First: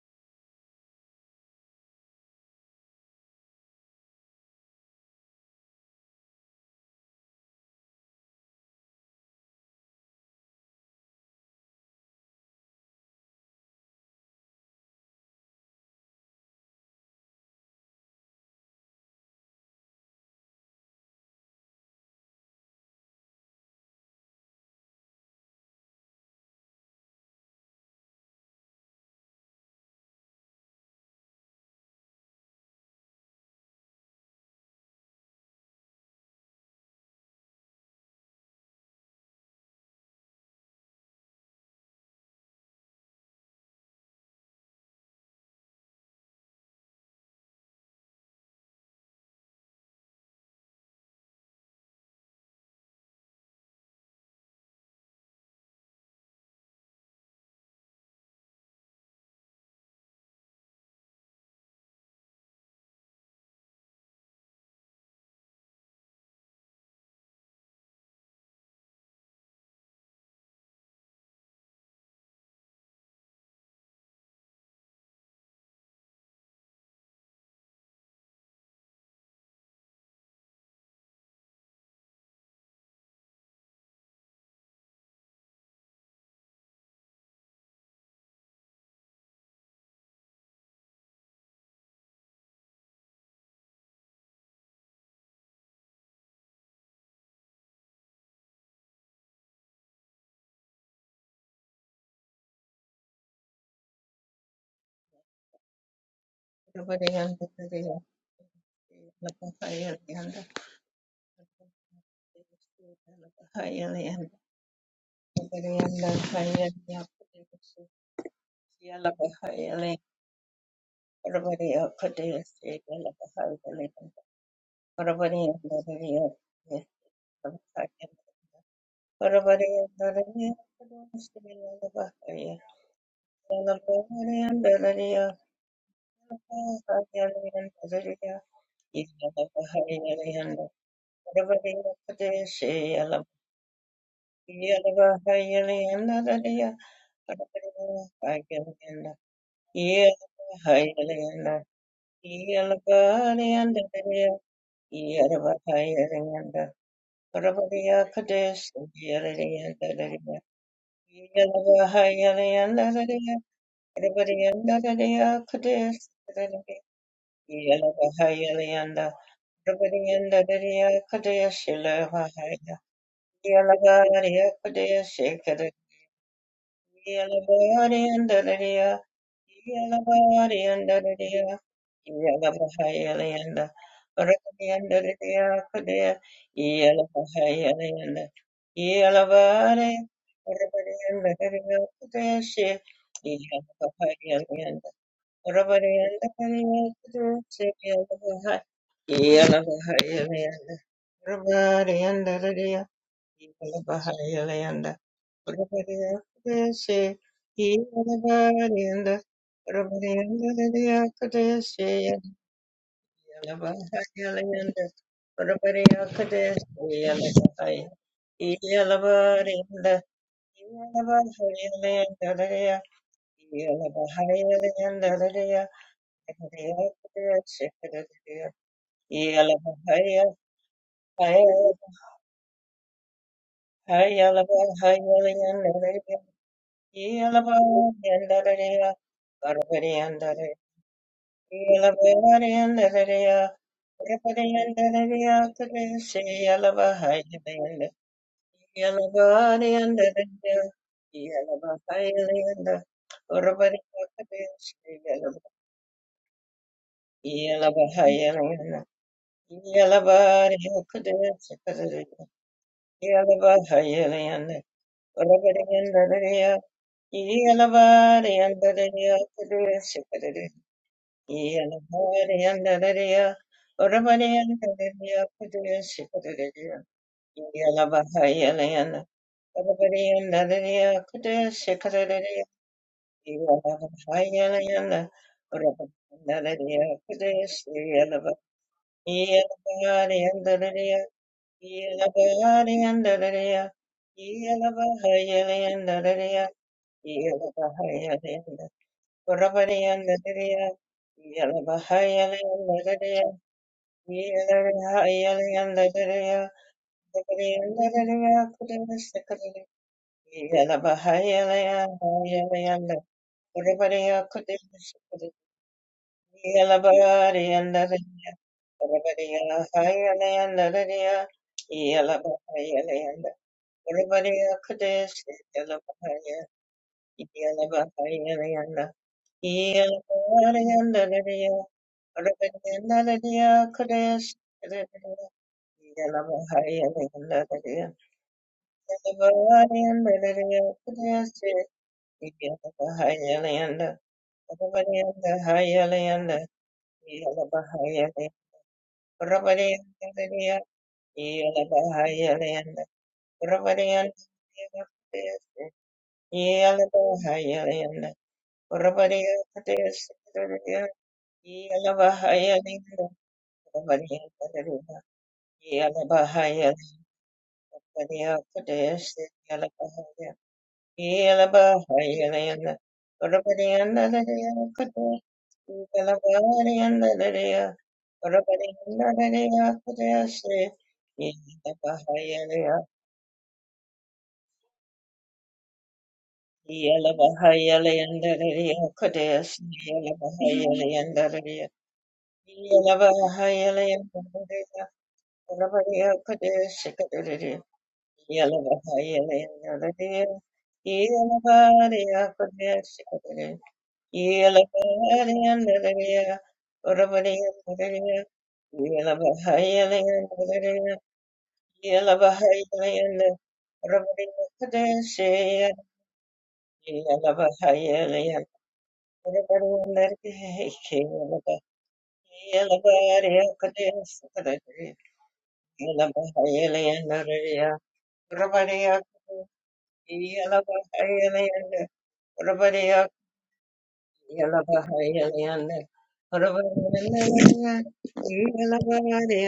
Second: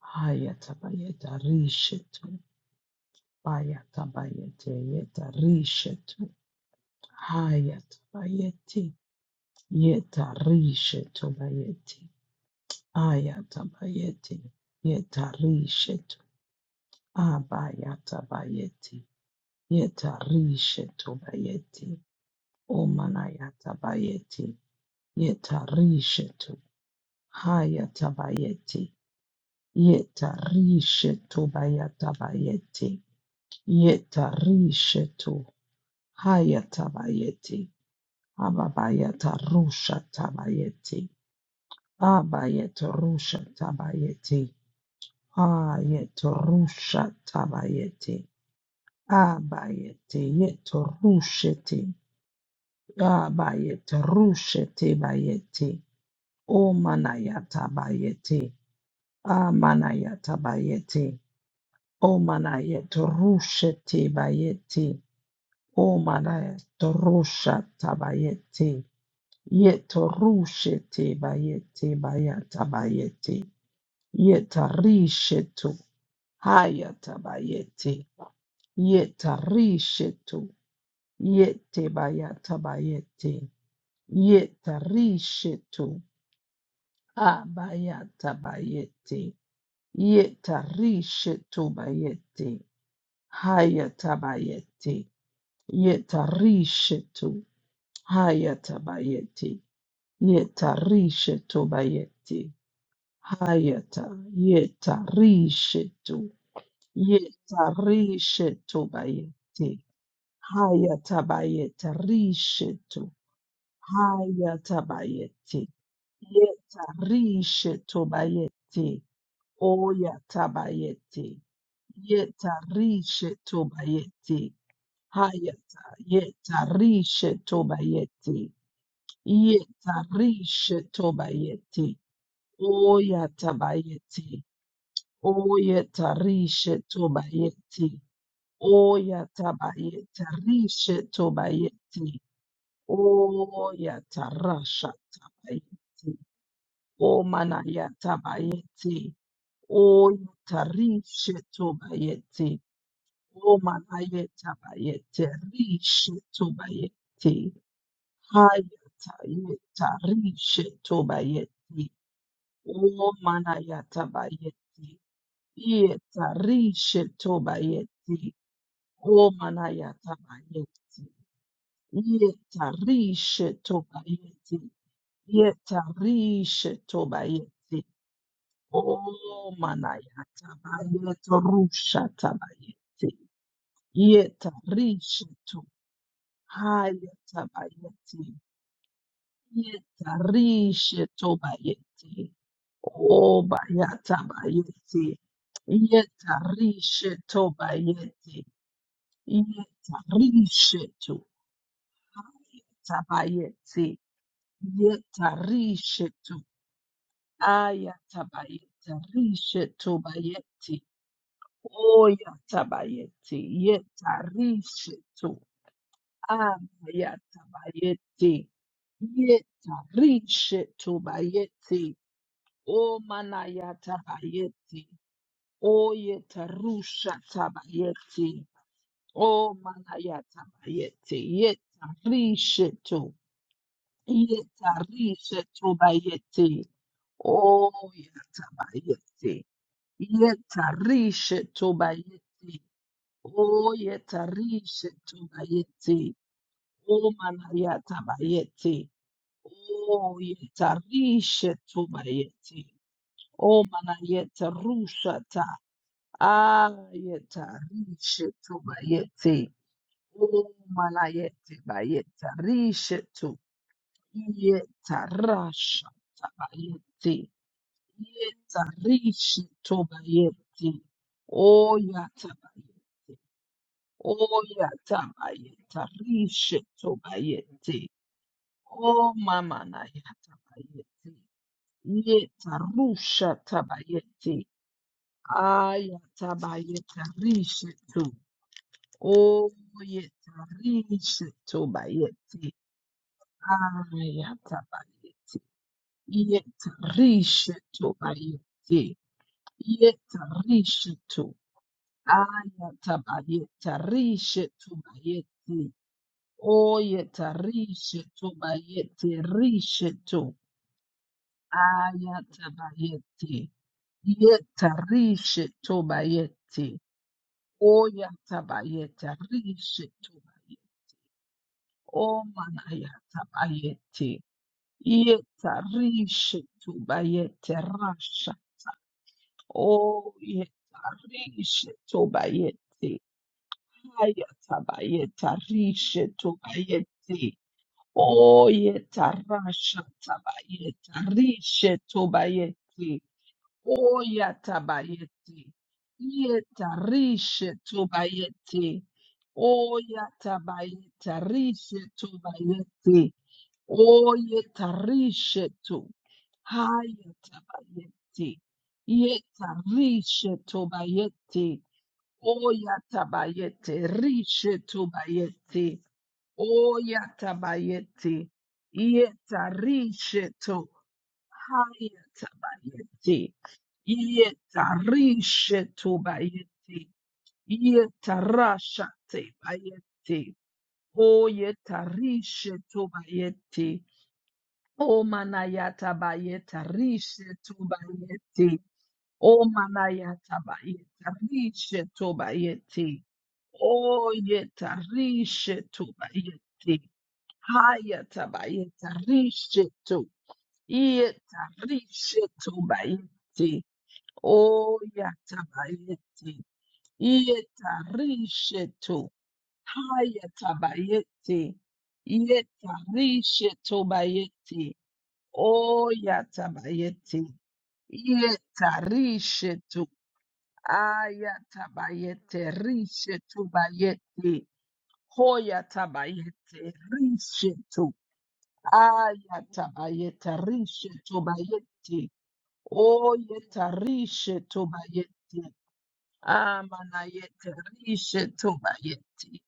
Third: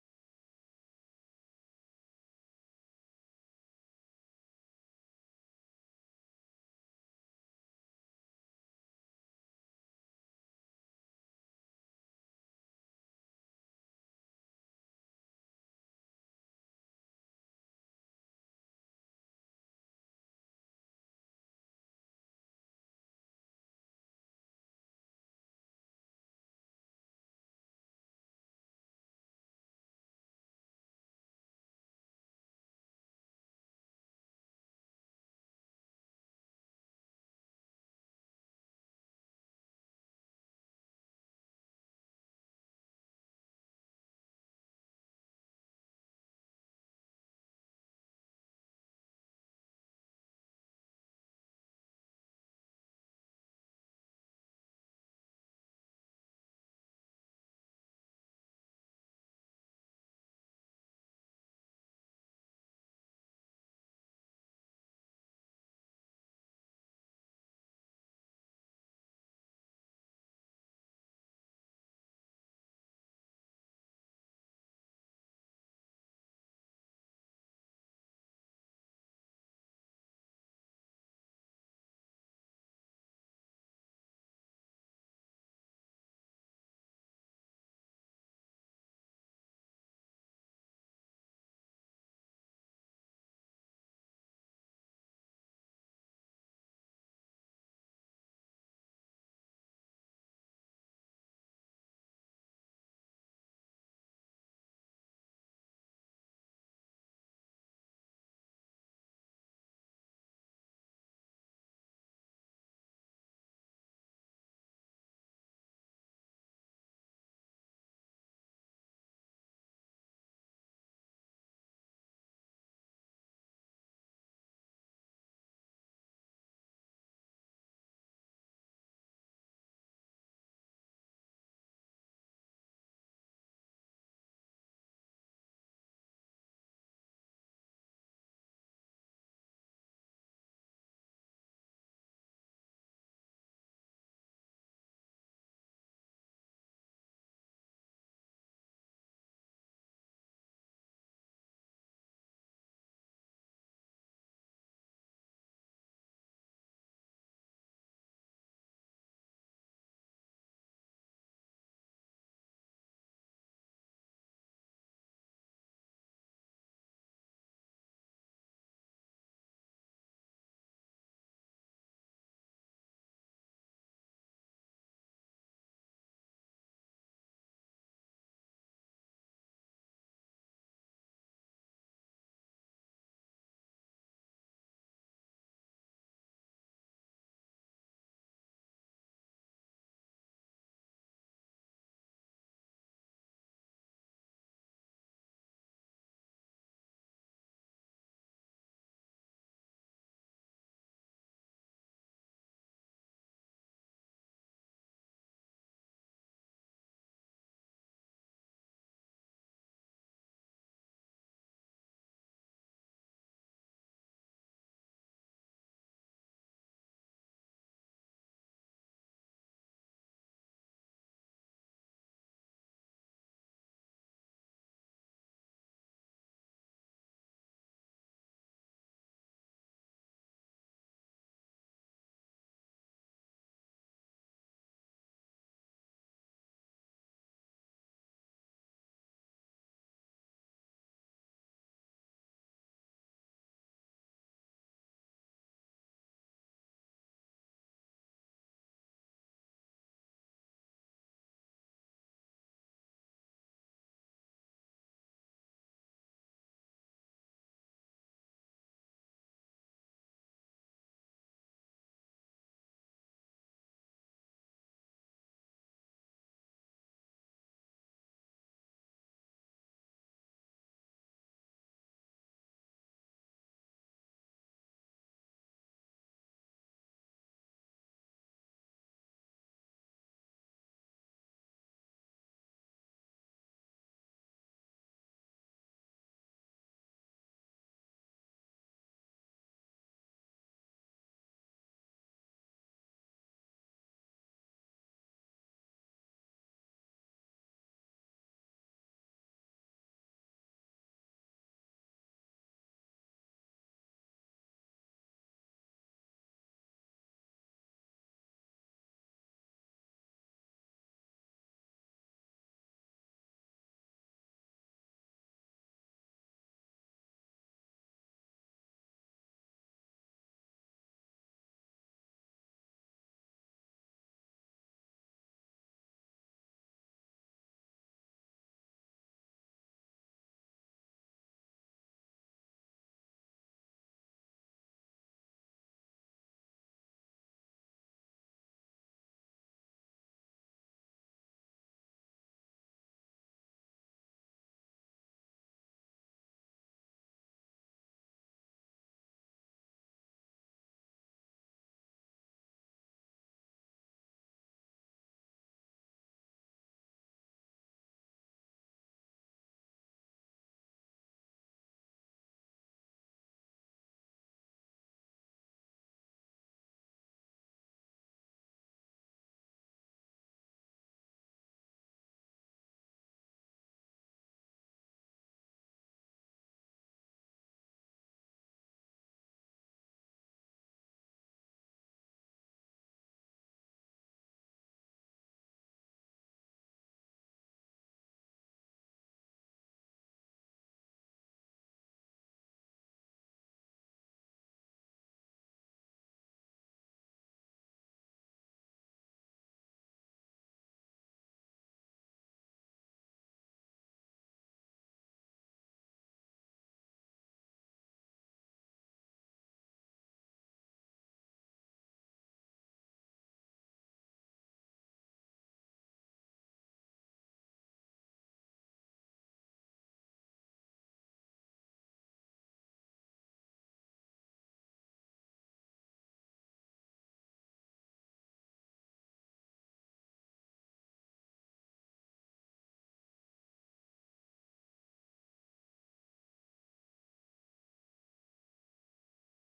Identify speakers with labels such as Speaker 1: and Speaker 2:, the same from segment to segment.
Speaker 1: Hayatabayeta rishetu. Bayatabayete yeta rishetu. Hayatabayeti yeta rishetu bayeti. Ayatabayeti yeta rishetu. Abayatabayeti yeta rishetu bayeti. Omanayatabayeti yeta rishetu. Hayatabayeti yeta rishetu bayatabayeti. Yeta rishetu Hayatabayeti. Ababayata Rusha Tabayeti. Abayeta Rusha Tabayeti. Ayeta Rusha Tabayeti. Abayeti Yeto Rusheti. Abayeta Rusheti Bayeti. Omanayata Bayeti. Amanayata Bayeti. Omanayeta Rusheti Bayeti. Omanayata Rusha Tabayeti. Yetorushete bayete bayata bayete. Yetarishetu hayata bayete. Yetarishetu yete bayata bayete. Yetarishetu abayata bayete. Yetarishetu bayete. Hayata bayete. Yetarishetu hayata bayete. Yetarishetu bayete. Ayata yeta rishetu
Speaker 2: Yalla
Speaker 1: yeta rishetu bayete. hayata bayeta rishetu hayata bayete, yeta rishetu bayete. oyata bayete, yeta rishetu bayete. hayata yeta rishetu bayete, yeta rishetu bayete. oyata bayete. Oya tarishe tobayeti. Oya tabayeta rishe tobayeti. Oya tarasha tabayeti. O manaya tabayeti. Oya tarishe tobayeti. O manaya tabayeti. Rishe
Speaker 2: Yeah.
Speaker 1: tobayeti. Haya tayeta rishe tobayeti. O manaya tabayeti. Yeta rishe tobayeti. O manayata bayeti, yetarishe
Speaker 2: Yalabari
Speaker 1: tobayeti,
Speaker 2: Akadea Shekada
Speaker 1: yetarishe tobayeti,
Speaker 2: Yalabari and
Speaker 1: o
Speaker 2: Dadadia
Speaker 1: manayata
Speaker 2: Yalabari and
Speaker 1: bayeto
Speaker 2: Dadadia
Speaker 1: rusha tabayeti,
Speaker 2: Yalabahayalayanda Barakadi and
Speaker 1: yetarishe to
Speaker 2: Dadadia Akadea
Speaker 1: haya tabayeti,
Speaker 2: Yalabahayalayanda Yalabari Rabari
Speaker 1: yetarishe
Speaker 2: and Dadadia
Speaker 1: tobayeti,
Speaker 2: Akadea Shek
Speaker 1: o bayata
Speaker 2: Yalabahayalayanda
Speaker 1: bayeti,
Speaker 2: Rabari
Speaker 1: yetarishe tobayeti, yetarishe
Speaker 2: and Yeah.
Speaker 1: tabayeti
Speaker 2: Bahayalanda,
Speaker 1: yetarishetu
Speaker 2: Rabadiyakadeshi,
Speaker 1: aya tabayeta
Speaker 2: Yalabadianda,
Speaker 1: rishetu
Speaker 2: Rabadiyanda
Speaker 1: bayeti
Speaker 2: Diyakadeshi,
Speaker 1: oya tabayeti
Speaker 2: Yalabahayalanda,
Speaker 1: yetarishetu
Speaker 2: Rabadiyakadeshi,
Speaker 1: aya
Speaker 2: Yalabahaya,
Speaker 1: tabayeti
Speaker 2: Yalabadianda,
Speaker 1: yetarishetu
Speaker 2: Yalabahayalanda,
Speaker 1: bayeti
Speaker 2: Dadiya,
Speaker 1: o manaya tabayeti
Speaker 2: Yalabahayalanda, Dadiya,
Speaker 1: oye tarusha
Speaker 2: Rabadiyakadeshi,
Speaker 1: tabayeti
Speaker 2: Dadiya,
Speaker 1: o manaya
Speaker 2: Yalabahaya,
Speaker 1: tabayeti yetarishetu Yetarisha
Speaker 2: Hayalabahayalanda,
Speaker 1: tobayete.
Speaker 2: Yeah.
Speaker 1: Oh, yetabayete. Yetarisha tobayete. Oh, yetarisha tobayete. Oh, manayatabayete. Oh, yetarisha tobayete. Oh, manayeta rushata. Ah, yetarisha tobayete. Oh, manayete bayeta rishe to. Yetarasha tabayeti. Yetarishi tobayeti.
Speaker 2: Yeah.
Speaker 1: Oya tabayeti. Oya tabayeta. Rishi tobayeti. O mama na ya tabayeti. Yetarusha tabayeti. Aya tabayeta. Rishi to. O yetarishi tobayeti. Aya tabayeti. Yetarishetu bayeti. Yetarishetu.
Speaker 2: Yeah.
Speaker 1: Ayatabayetarishetu bayeti. Oyetarishetu bayeti. Rishetu. Ayatabayeti. Yetarishetu bayeti. Oyatabayetarishetu bayeti. Omanayatabayeti. Yetarishetu bayeti. rasha. Oh, yetarishe tobayete. Hayatabayeta rishe tobayete. Oh,
Speaker 2: Yeah.
Speaker 1: yetarasha tabayeta rishe tobayete. Oh, yatabayete. Yetarishe tobayete. Oh, yatabayeta rishe tobayete. Oh, yetarishe to. Haya tabayeti. Yeta rishe tobayeti. Oya tabayeti. Rishe tobayeti. Oya tabayeti. Yeta rishe to.
Speaker 2: Yeah.
Speaker 1: Haya tabayeti. Yeta rishe tobayeti. Yeta rasha tebayeti. Oyeta rishe tobayeti. O manayata bayeta rishe tu bayeti. O manayata bayeta rishe tu bayeti. O yeta rishe tu bayeti. Hayata bayeta rishe tu. Yeta rishe tu bayeti. O
Speaker 2: Yeah.
Speaker 1: yata bayeti. Yeta rishe tu. Hayata bayeti. Yeta rishe tu bayeti. Oh, yatabayeti. Yetarishetu. Ayatabayete. Rishetu bayeti. Hoyatabayete. Rishetu. Ayatabayete. Rishetu bayeti. Oh, yetarishetu
Speaker 2: Yellow,
Speaker 1: bayeti. Amanayete. Rishetu bayeti.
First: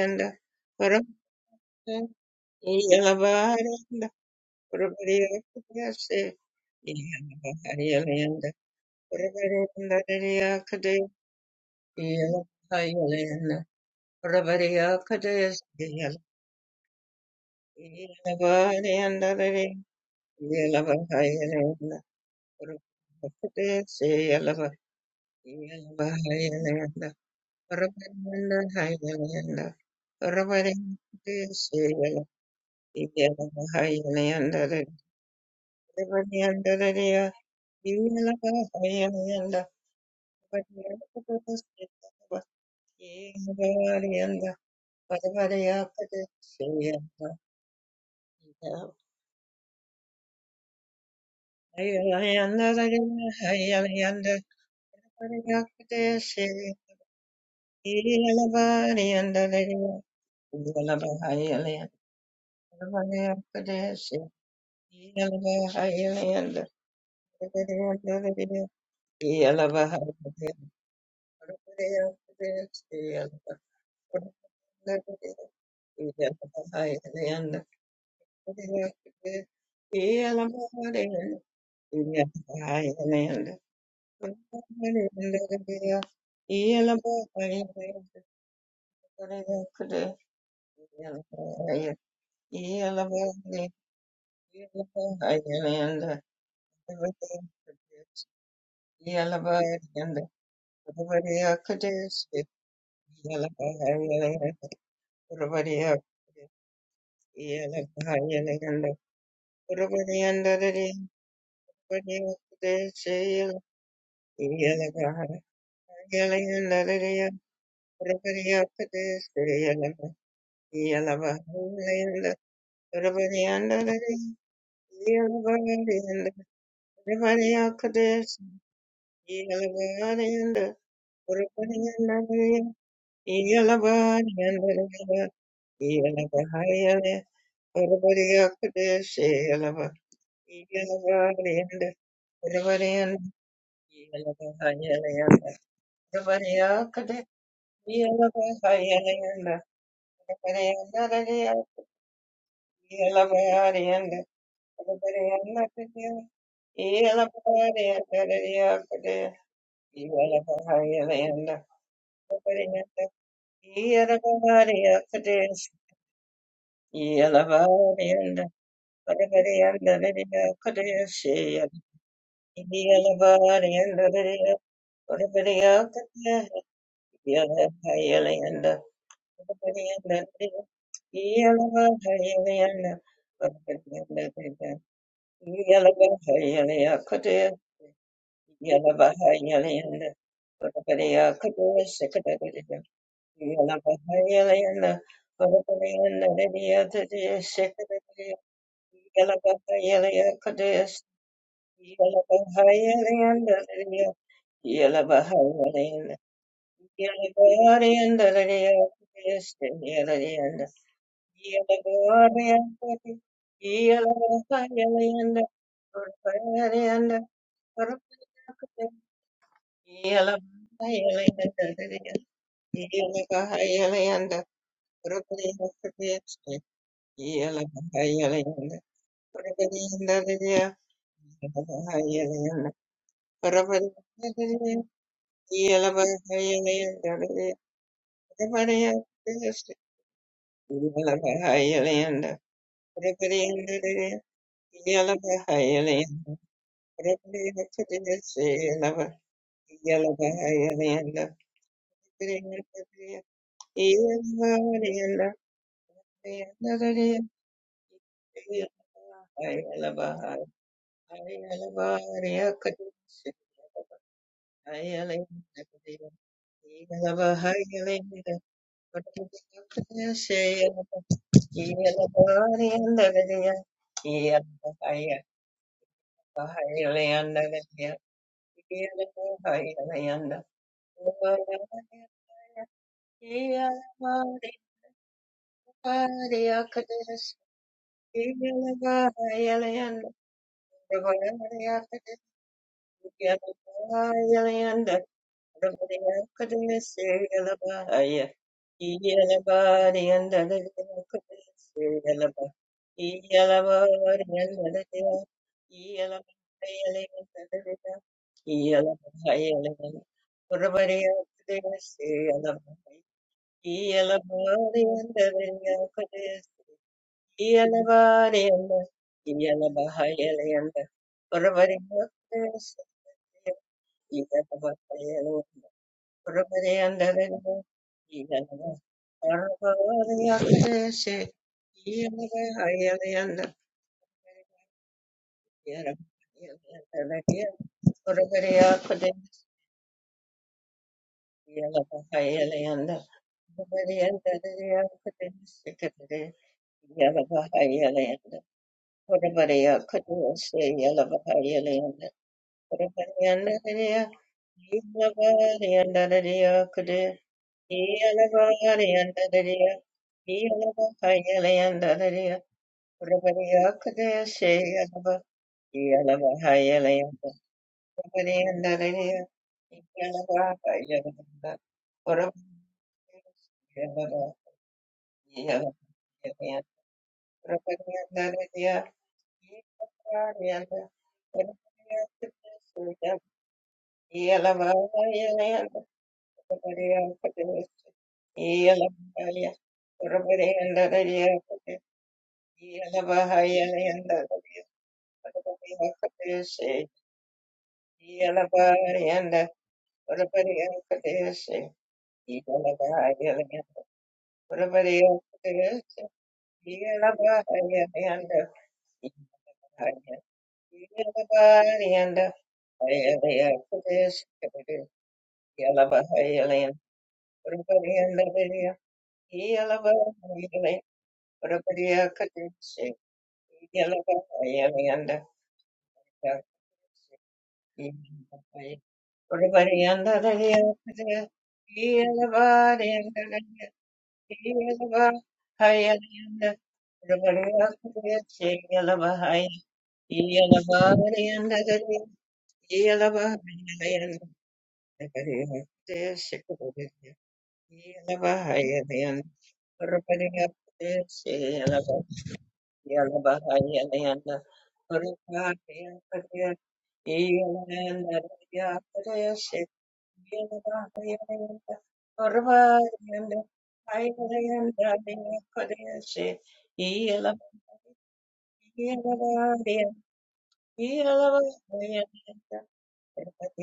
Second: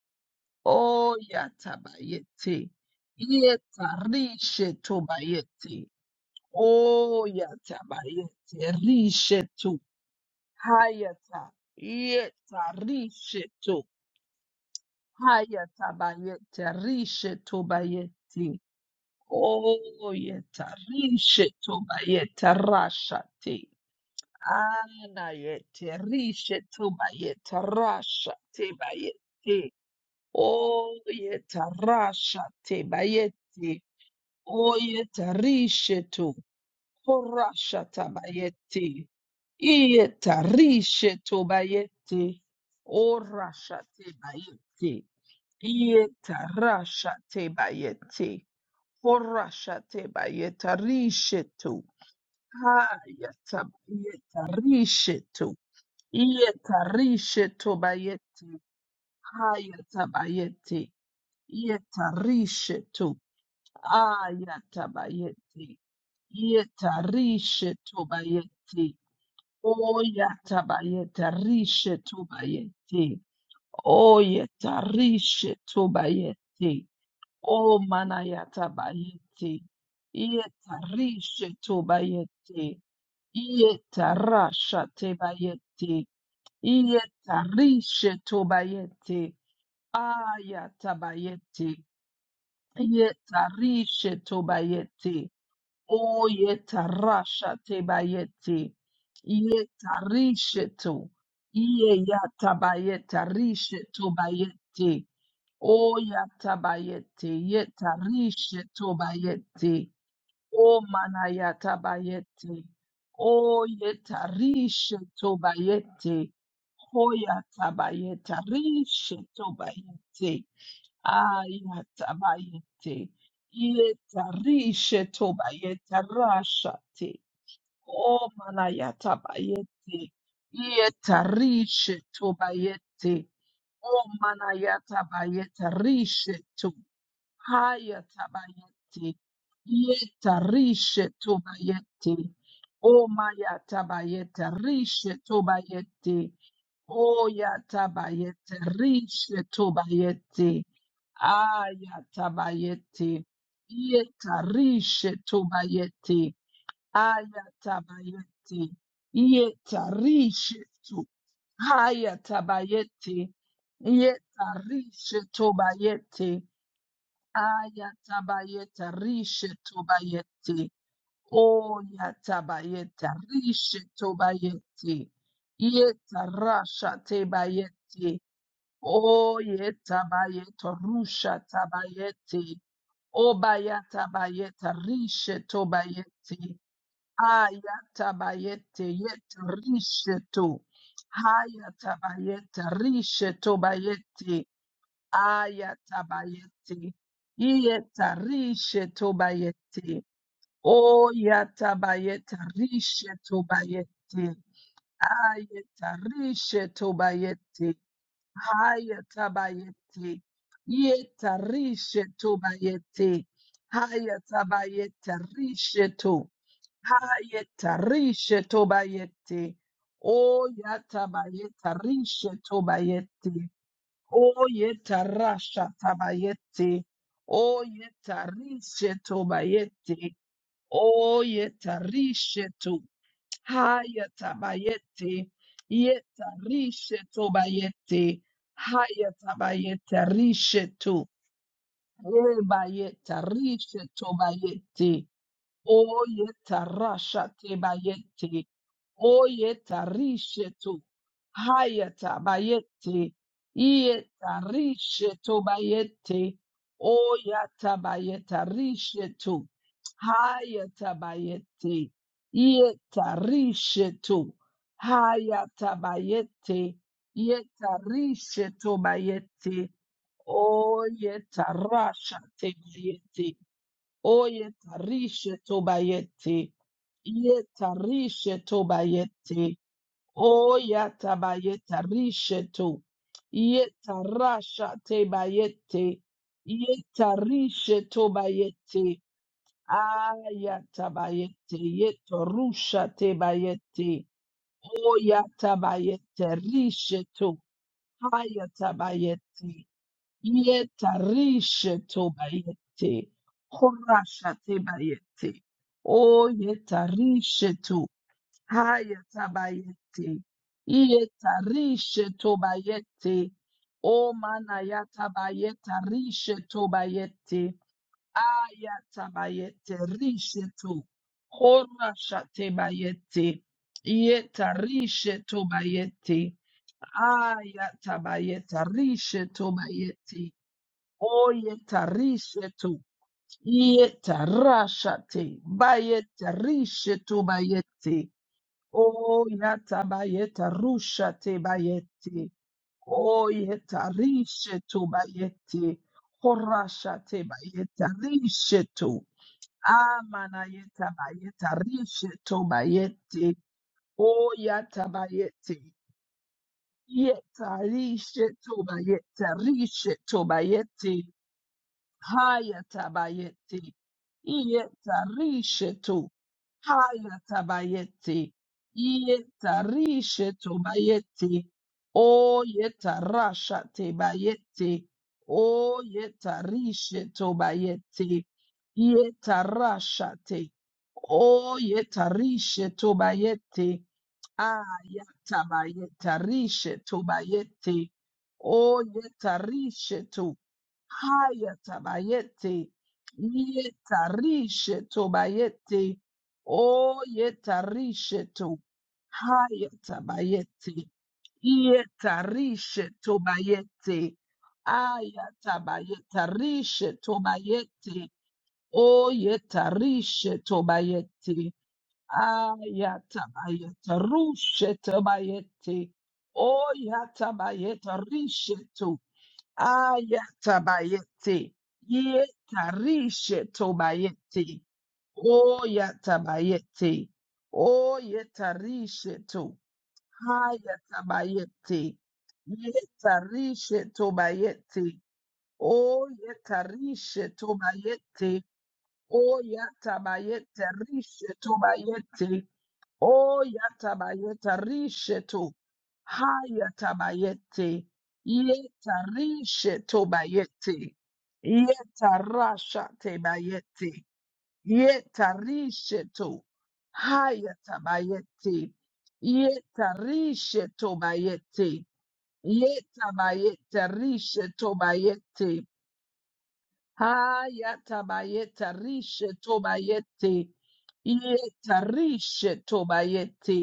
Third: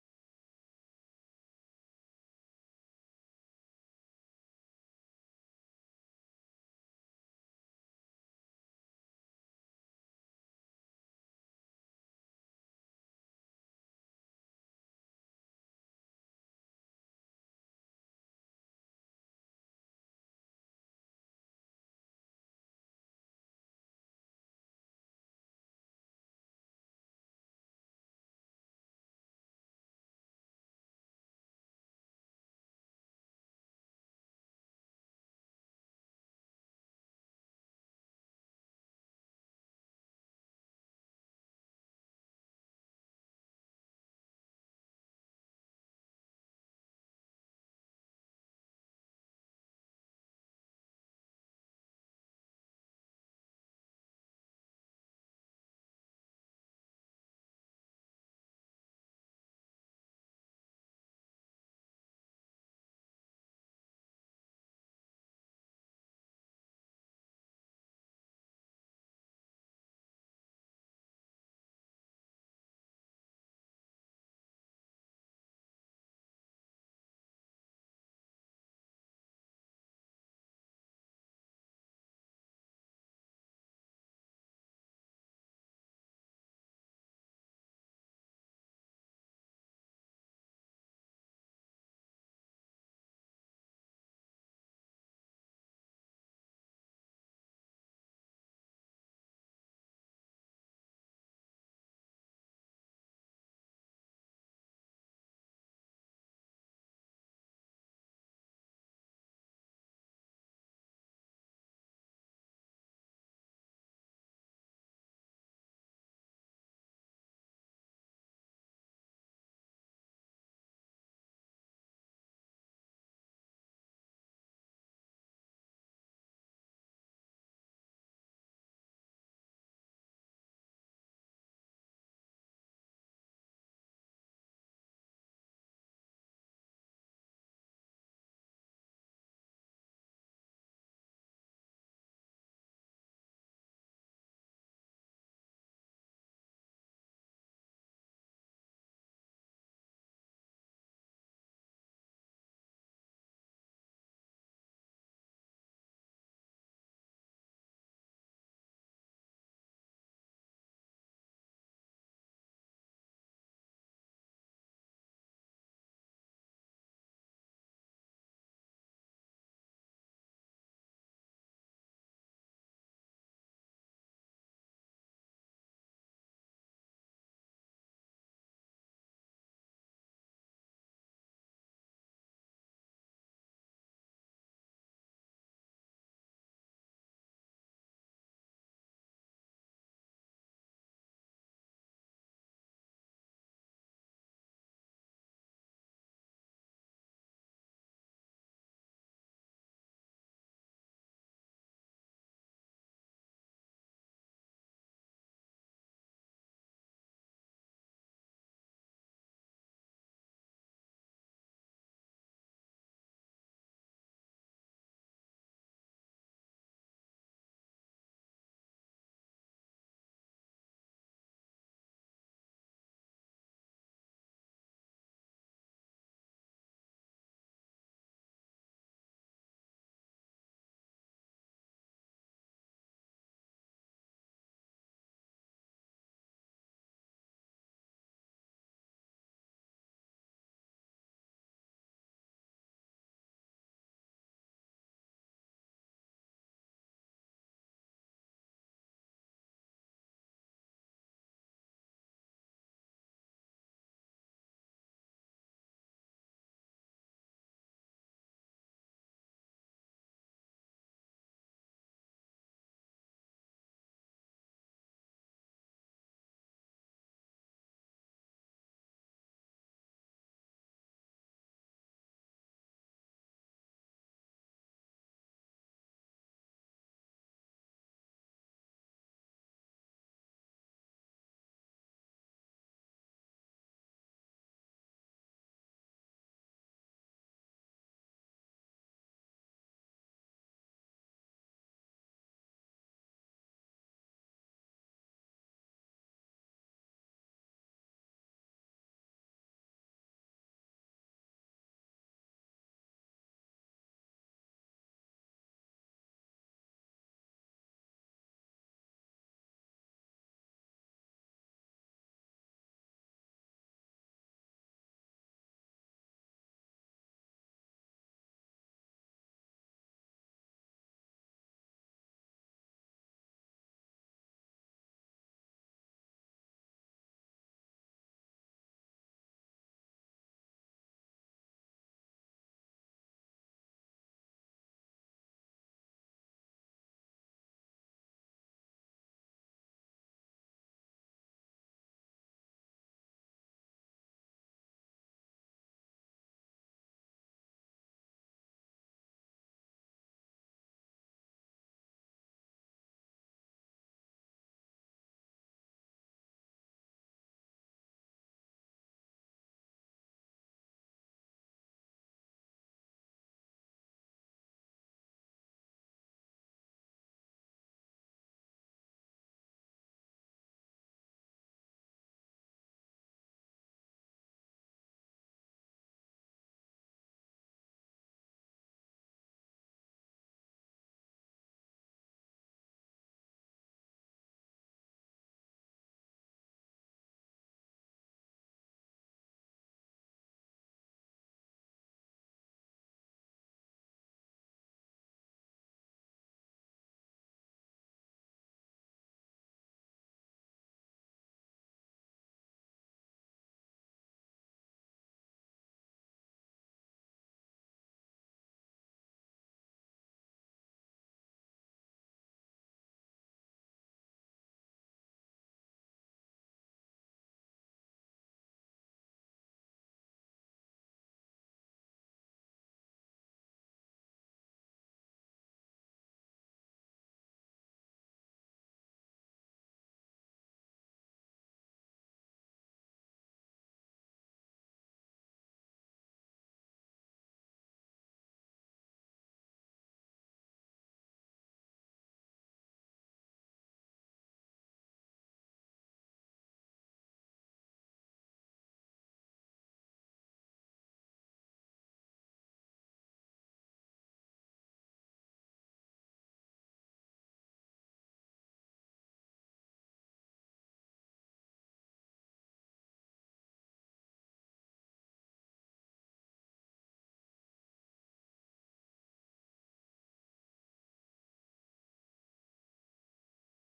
Speaker 1: Oh, yatabayete. Yetarishetu bayeti. Oh, yata ba yete rishetu. Hayata. Yeta rishetu. Hayata ba yete rishetu ba yete. Oh, yeta rishetu ba yete rashate. Ana yete rishetu ba yete
Speaker 2: Parabrahmana
Speaker 1: rashate ba
Speaker 2: Hayanayanda
Speaker 1: yete.
Speaker 2: Parabrahmana
Speaker 1: Oh, yeta
Speaker 2: Suyana
Speaker 1: rashate ba
Speaker 2: Idyalava
Speaker 1: yete.
Speaker 2: Hayanayanda
Speaker 1: Oh, yeta
Speaker 2: Parabrahmana
Speaker 1: rishetu.
Speaker 2: Idyalava
Speaker 1: Horashatabayeti.
Speaker 2: Hayanayanda
Speaker 1: Ieta
Speaker 2: Parabrahmana Parabrahmana Suyana
Speaker 1: rishetobayeti.
Speaker 2: Hayanayanda
Speaker 1: Orashatebayeti.
Speaker 2: Hayanayanda Parabrahmana
Speaker 1: Ieta rasha
Speaker 2: Suyana
Speaker 1: rashatebayeti. Horashatebayeta rishetu.
Speaker 2: Idyalava Hayanayanda Idyalava Hayanayanda
Speaker 1: Hayatabayeta rishetu.
Speaker 2: Parabrahmana Suyana
Speaker 1: Ieta rishetobayeti.
Speaker 2: Yalaba,
Speaker 1: Hayatabayeti. Ieta rishetu. Ayatabayeti.
Speaker 2: Highland,
Speaker 1: Ieta rishe
Speaker 2: Yeah.
Speaker 1: tobayeti. Oyatabayeta rishe tobayete. Oyeta rishe tobayete. O manayatabayete. Yeta rishe tobayete. Yeta rasha tebayete. Yeta rishe tobayete. Ayatabayete. Yeta rishe tobayete. O yetarasha tebayeti. Yetarishetu. Iye
Speaker 2: Yeah.
Speaker 1: yatabayetarishetu bayeti. O yatabayeti. Yetarishetu bayeti. O manayatabayeti. O yetarishetu bayeti. O yatabayetarishetu bayeti. Ayatabayete. Yetarishe tobayeta rashate. O manayatabayete. Yetarishe tobayete. O manayatabayeta rishe to.
Speaker 2: Everybody up to their
Speaker 1: Hayatabayete.
Speaker 2: share, love. Everybody in
Speaker 1: Yetarishe
Speaker 2: everybody up there.
Speaker 1: tobayete.
Speaker 2: Everybody
Speaker 1: O
Speaker 2: in the- everybody in the- love,
Speaker 1: mayatabayeta
Speaker 2: hi,
Speaker 1: rishe
Speaker 2: love.
Speaker 1: tobayete.
Speaker 2: Everybody in the everybody in
Speaker 1: O yatabayete rishe
Speaker 2: the up
Speaker 1: tobayete.
Speaker 2: to their share,
Speaker 1: Ayatabayeti.
Speaker 2: love, hi, love. Everybody in the- love, hi, love. Everybody in the- love, hi,
Speaker 1: Yetarishe
Speaker 2: love. Everybody
Speaker 1: tobayeti.
Speaker 2: in the
Speaker 1: Ayatabayeti. Yetarishe tu.
Speaker 2: everybody up there.
Speaker 1: Hayatabayeti.
Speaker 2: She
Speaker 1: Yetarishe tobayeti.
Speaker 2: Yalla bari
Speaker 1: Ayatabayeta rishe tobayeti. Oyatabayeta rishe
Speaker 2: yalla
Speaker 1: tobayeti.
Speaker 2: Yellow
Speaker 1: Yetarasha tebayeti. Oyetabayeta rusha tabayeti. Obayata bayeta risheto bayeti. Ayata bayete yeta risheto. Hayata bayeta risheto bayeti. Ayata bayeti. Yeta risheto bayeti. Oyata bayeta risheto bayeti. Ayeta risheto
Speaker 2: Yellow
Speaker 1: bayeti.
Speaker 2: glory and the lady of
Speaker 1: Haya
Speaker 2: this, yellow
Speaker 1: tabayeti.
Speaker 2: and the
Speaker 1: Yeta
Speaker 2: yellow
Speaker 1: rishe to
Speaker 2: glory and the
Speaker 1: bayeti. Haya
Speaker 2: yellow
Speaker 1: tabayeta
Speaker 2: and the
Speaker 1: rishe to.
Speaker 2: glory and the
Speaker 1: Haya tarishe to bayeti.
Speaker 2: yellow
Speaker 1: O yata bayeta rishe to bayeti. O yeta rasha tabayeti. O yeta
Speaker 2: and
Speaker 1: rishe to bayeti. O yeta rishe to. Haya tabayete, yeta rishe tobayete, haya
Speaker 2: the
Speaker 1: tabayete rishe to,
Speaker 2: Yala Bahayalanda,
Speaker 1: rebayete
Speaker 2: Rebrianda,
Speaker 1: rishe tobayete,
Speaker 2: yala, Bahayalanda,
Speaker 1: Oyeta rasha
Speaker 2: Rebrianda,
Speaker 1: tebayete.
Speaker 2: Silava,
Speaker 1: Oyeta
Speaker 2: Yala
Speaker 1: rishetu.
Speaker 2: Bahayalanda,
Speaker 1: Hayata
Speaker 2: Rebrianda,
Speaker 1: bayete.
Speaker 2: yala,
Speaker 1: Ieta
Speaker 2: Bahayalanda,
Speaker 1: rishetu bayete.
Speaker 2: Yala
Speaker 1: Oyata bayeta rishetu.
Speaker 2: Bahayalanda,
Speaker 1: Hayata bayete.
Speaker 2: yala,
Speaker 1: Ieta
Speaker 2: Bahayalanda,
Speaker 1: rishetu. Hayata
Speaker 2: Yala
Speaker 1: bayete. Ieta rishetu bayete. Oyeta rasha te bayete.
Speaker 2: Yeah.
Speaker 1: Oyetarishe tobayete. Yetarishe tobayete. Oyatabayetarishe to. Yetarasha tebayete.
Speaker 2: Hallelujah.
Speaker 1: Yetarishe tobayete. Ayatabayete. Yetorusha tebayete.
Speaker 2: Yeah.
Speaker 1: Oyatabayete rishe to. Hayatabayete. Yetarishe tobayete. Horasha tebayete. O yetarishe tu. Haya tabayete. Yetarishe tobayete. O mana yatabayeta rishe tobayete. Aya tabayete rishe tu. Horasha tebayete. Yetarishe tobayete.
Speaker 2: Yeah.
Speaker 1: Aya tabayeta rishe tobayete. Oyetarishetu, yetarashate, bayetarishetu bayete, oyatabayetarushate bayete, oyetarishetu bayete, horashate bayetarishetu, amanayeta bayetarishetu bayete, oyatabayete, yetarishetu
Speaker 2: Yalabariyandadariya,
Speaker 1: bayetarishetu bayete,
Speaker 2: Yalabahayalayandarariya,
Speaker 1: hayatabayete,
Speaker 2: Urvariyakadeshayalaba,
Speaker 1: Yetarishetu
Speaker 2: Yalabahayalayanda,
Speaker 1: hayatabayeti.
Speaker 2: Urvariyandadariya,
Speaker 1: Yetarishetu bayeti.
Speaker 2: Yalabahayalayanda,
Speaker 1: O yetarashate
Speaker 2: Urvariyashayalaba,
Speaker 1: bayeti. O
Speaker 2: Yalabahayalayanda,
Speaker 1: yetarishetu bayeti.
Speaker 2: Urvariyandadariya,
Speaker 1: Yetarashate.
Speaker 2: Yalabahariyanda,
Speaker 1: O yetarishetu
Speaker 2: Urvariyakadeshayalaba,
Speaker 1: bayeti.
Speaker 2: Yalabahayalayanda, Urvariyakadeshayalaba,
Speaker 1: Ayatabayetarishetu bayeti. O yetarishetu. Haya
Speaker 2: Yalabahayalayanda,
Speaker 1: tabayete.
Speaker 2: Yeah.
Speaker 1: Yetarishe tobayete. O yetarishe to. Haya tabayete. Yetarishe tobayete. Aya tabayete. Rishe tobayete. O yetarishe tobayete. Aya tabayete. Rushe tobayete. O yatabayete. Rishe to. Ayatabayete. Yetarishe tobayete. Oyatabayete. Oyetarishe
Speaker 2: Yeah.
Speaker 1: to. Hayatabayete. Yetarishe tobayete. Oyetarishe tobayete. Oyatabayete rishe tobayete. O yatabayeta risheto. Hayatabayete. Yeta risheto bayete. Yeta rashate bayete. Yeta risheto. Hayatabayete. Yeta
Speaker 2: Yeah,
Speaker 1: risheto bayete. Yeta bayete risheto bayete. Hayatabayete risheto bayete. Yeta risheto bayete.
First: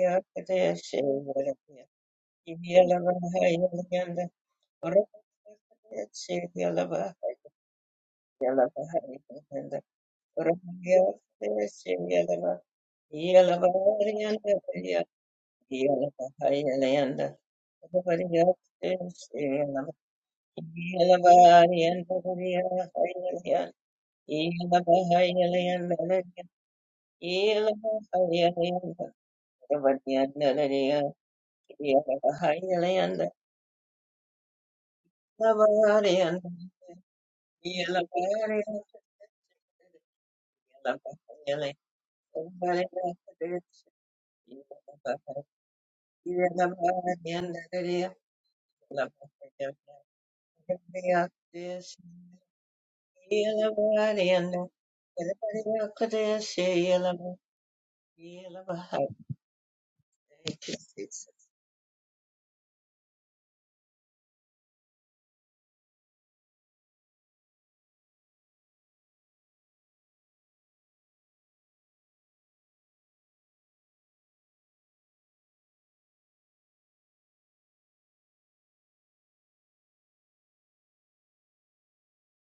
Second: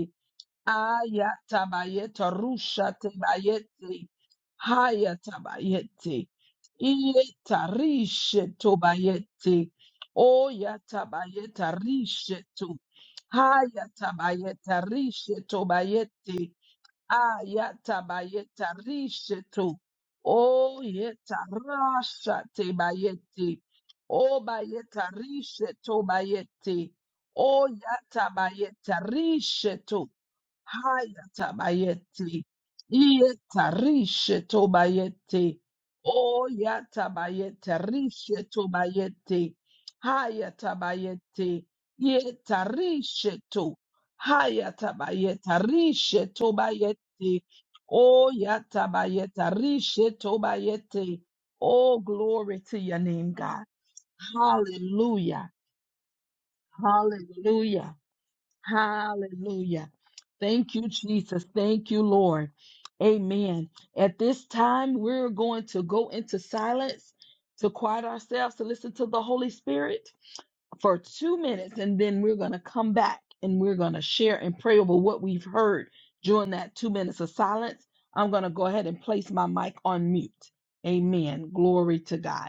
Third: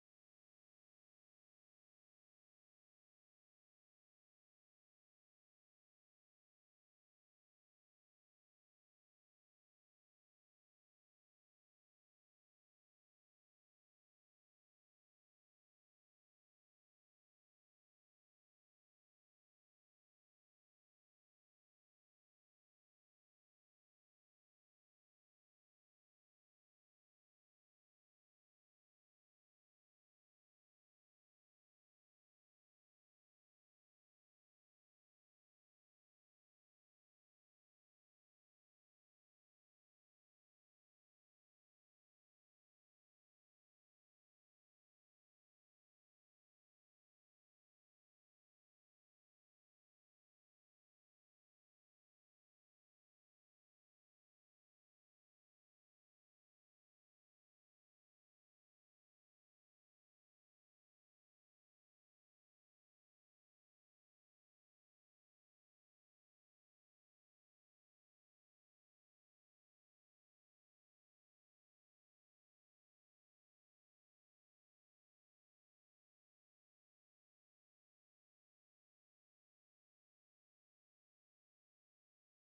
Speaker 1: Ayatabayeta rushate bayete. Hayatabayete. Ieta rishe tobayete. Oyatabayeta rishe to. Hayatabayeta rishe tobayete. Ayatabayeta rishe to.
Speaker 2: Yes.
Speaker 1: Oyeta rasha tebayete. Obayeta rishe tobayete. Oyatabayeta rishe to. Haya tabayeti. Ieta rishe tobayeti. Oya tabayete rishe tobayeti. Haya tabayeti. Ieta rishe to. Haya tabayeta rishe tobayeti. Oya tabayeta rishe tobayeti. Oh, glory to your name, God. Hallelujah. Hallelujah. Hallelujah.
Speaker 2: Thank
Speaker 1: Thank you, Jesus. Thank you, Lord. Amen. At this time, we're going to go into silence to quiet ourselves to listen to the Holy Spirit for two minutes, and then we're going to come back and we're going to share and pray over what we've heard during that two minutes of silence. I'm going to go ahead and place my mic on mute. Amen. Glory to God.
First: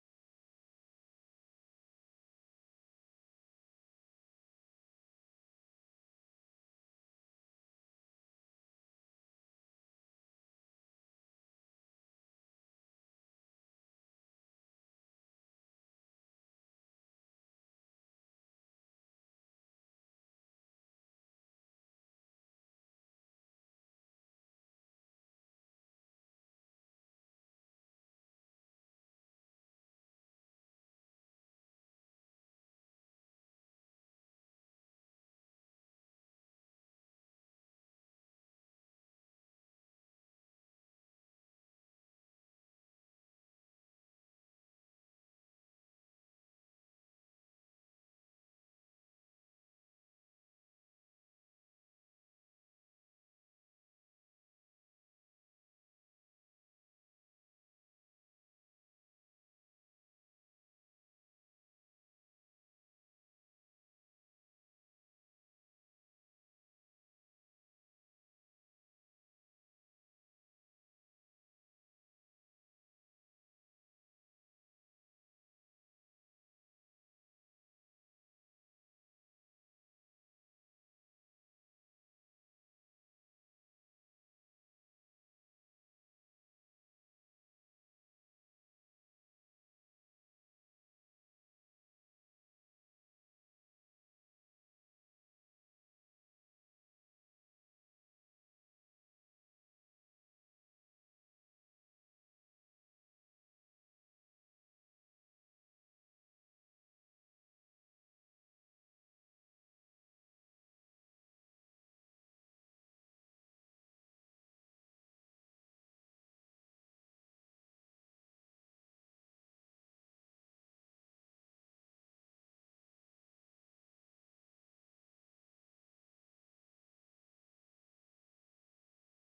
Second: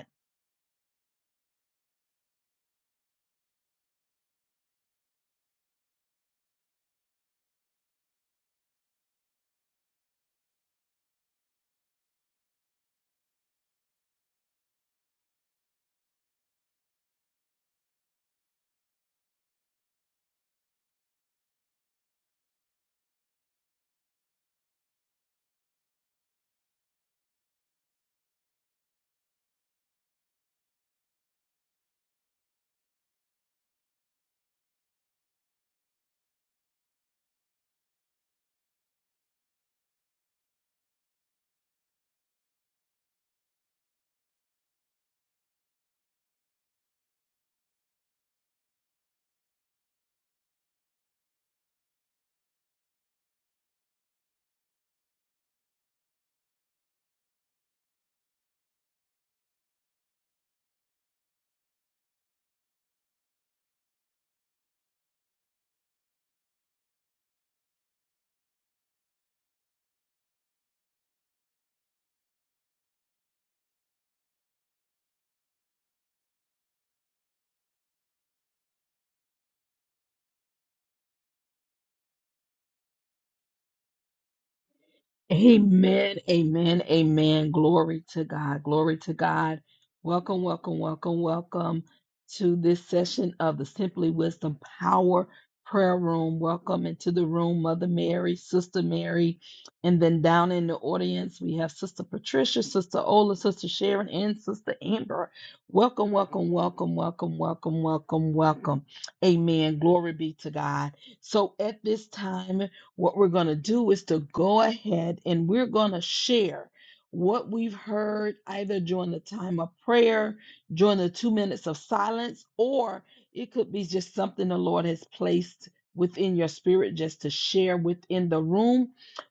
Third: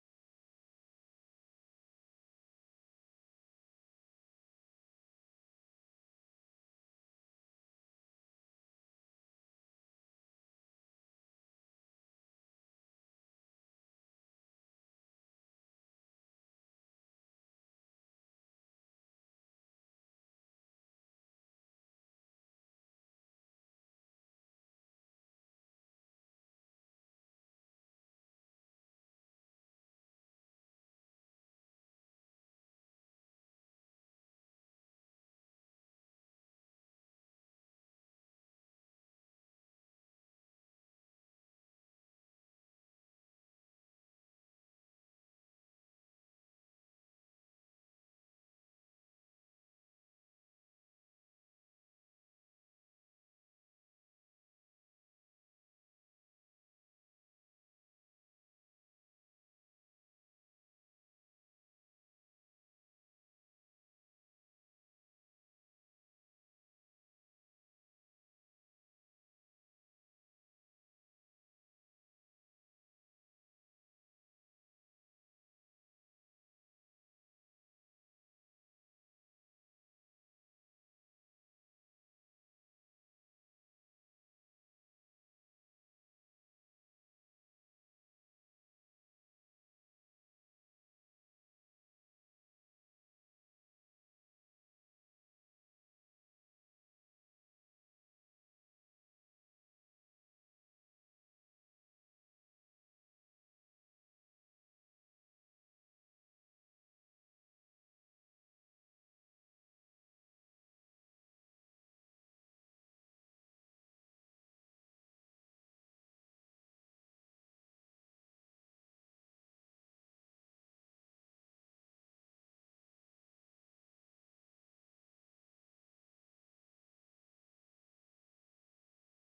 Speaker 1: Amen, amen, amen. Glory to God, glory to God. Welcome, welcome, welcome, welcome to this session of the Simply Wisdom Power Prayer Room. Welcome into the room, Mother Mary, Sister Mary, and then down in the audience, we have Sister Patricia, Sister Ola, Sister Sharon, and Sister Amber. Welcome, welcome, welcome, welcome, welcome, welcome, welcome. Amen. Glory be to God. So at this time, what we're going to do is to go ahead and we're going to share what we've heard either during the time of prayer, during the two minutes of silence, or it could be just something the Lord has placed within your spirit just to share within the room.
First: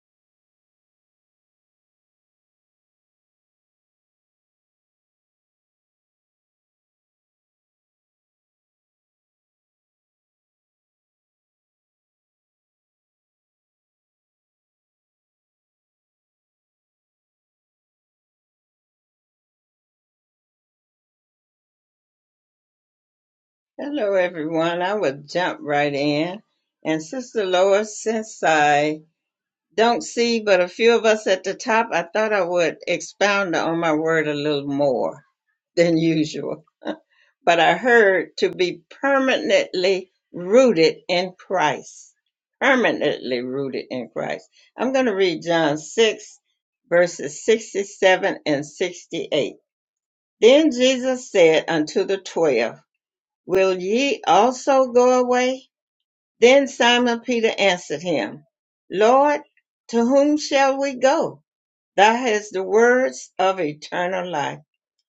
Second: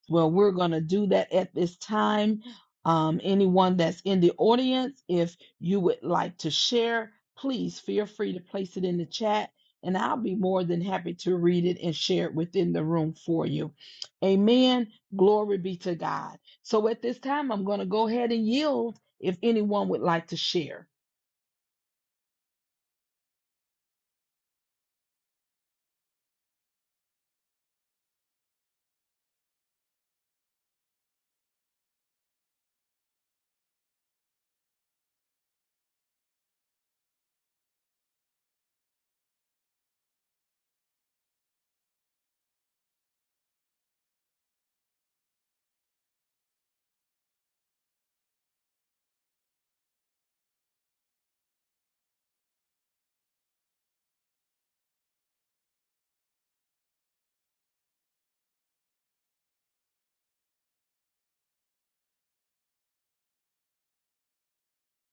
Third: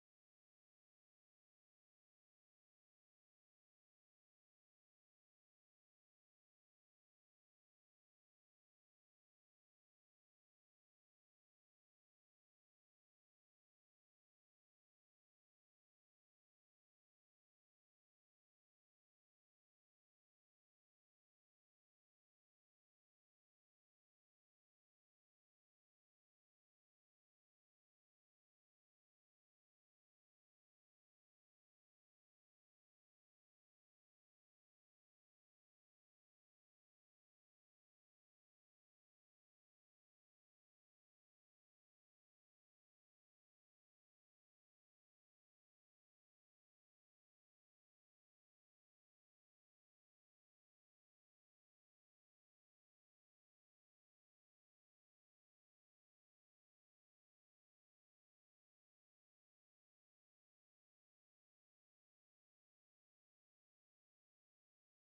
Speaker 1: Well, we're going to do that at this time. Um, anyone that's in the audience, if you would like to share, please feel free to place it in the chat and I'll be more than happy to read it and share it within the room for you. Amen. Glory be to God. So at this time, I'm going to go ahead and yield if anyone would like to share.
Speaker 2: Hello, everyone. I will jump right in. And Sister Lois, since I don't see but a few of us at the top, I thought I would expound on my word a little more than usual. But I heard to be permanently rooted in Christ. Permanently rooted in Christ. I'm going to read John 6, verses 67 and 68. Then Jesus said unto the twelve, Will ye also go away? Then Simon Peter answered him, Lord, to whom shall we go? Thou hast the words of eternal life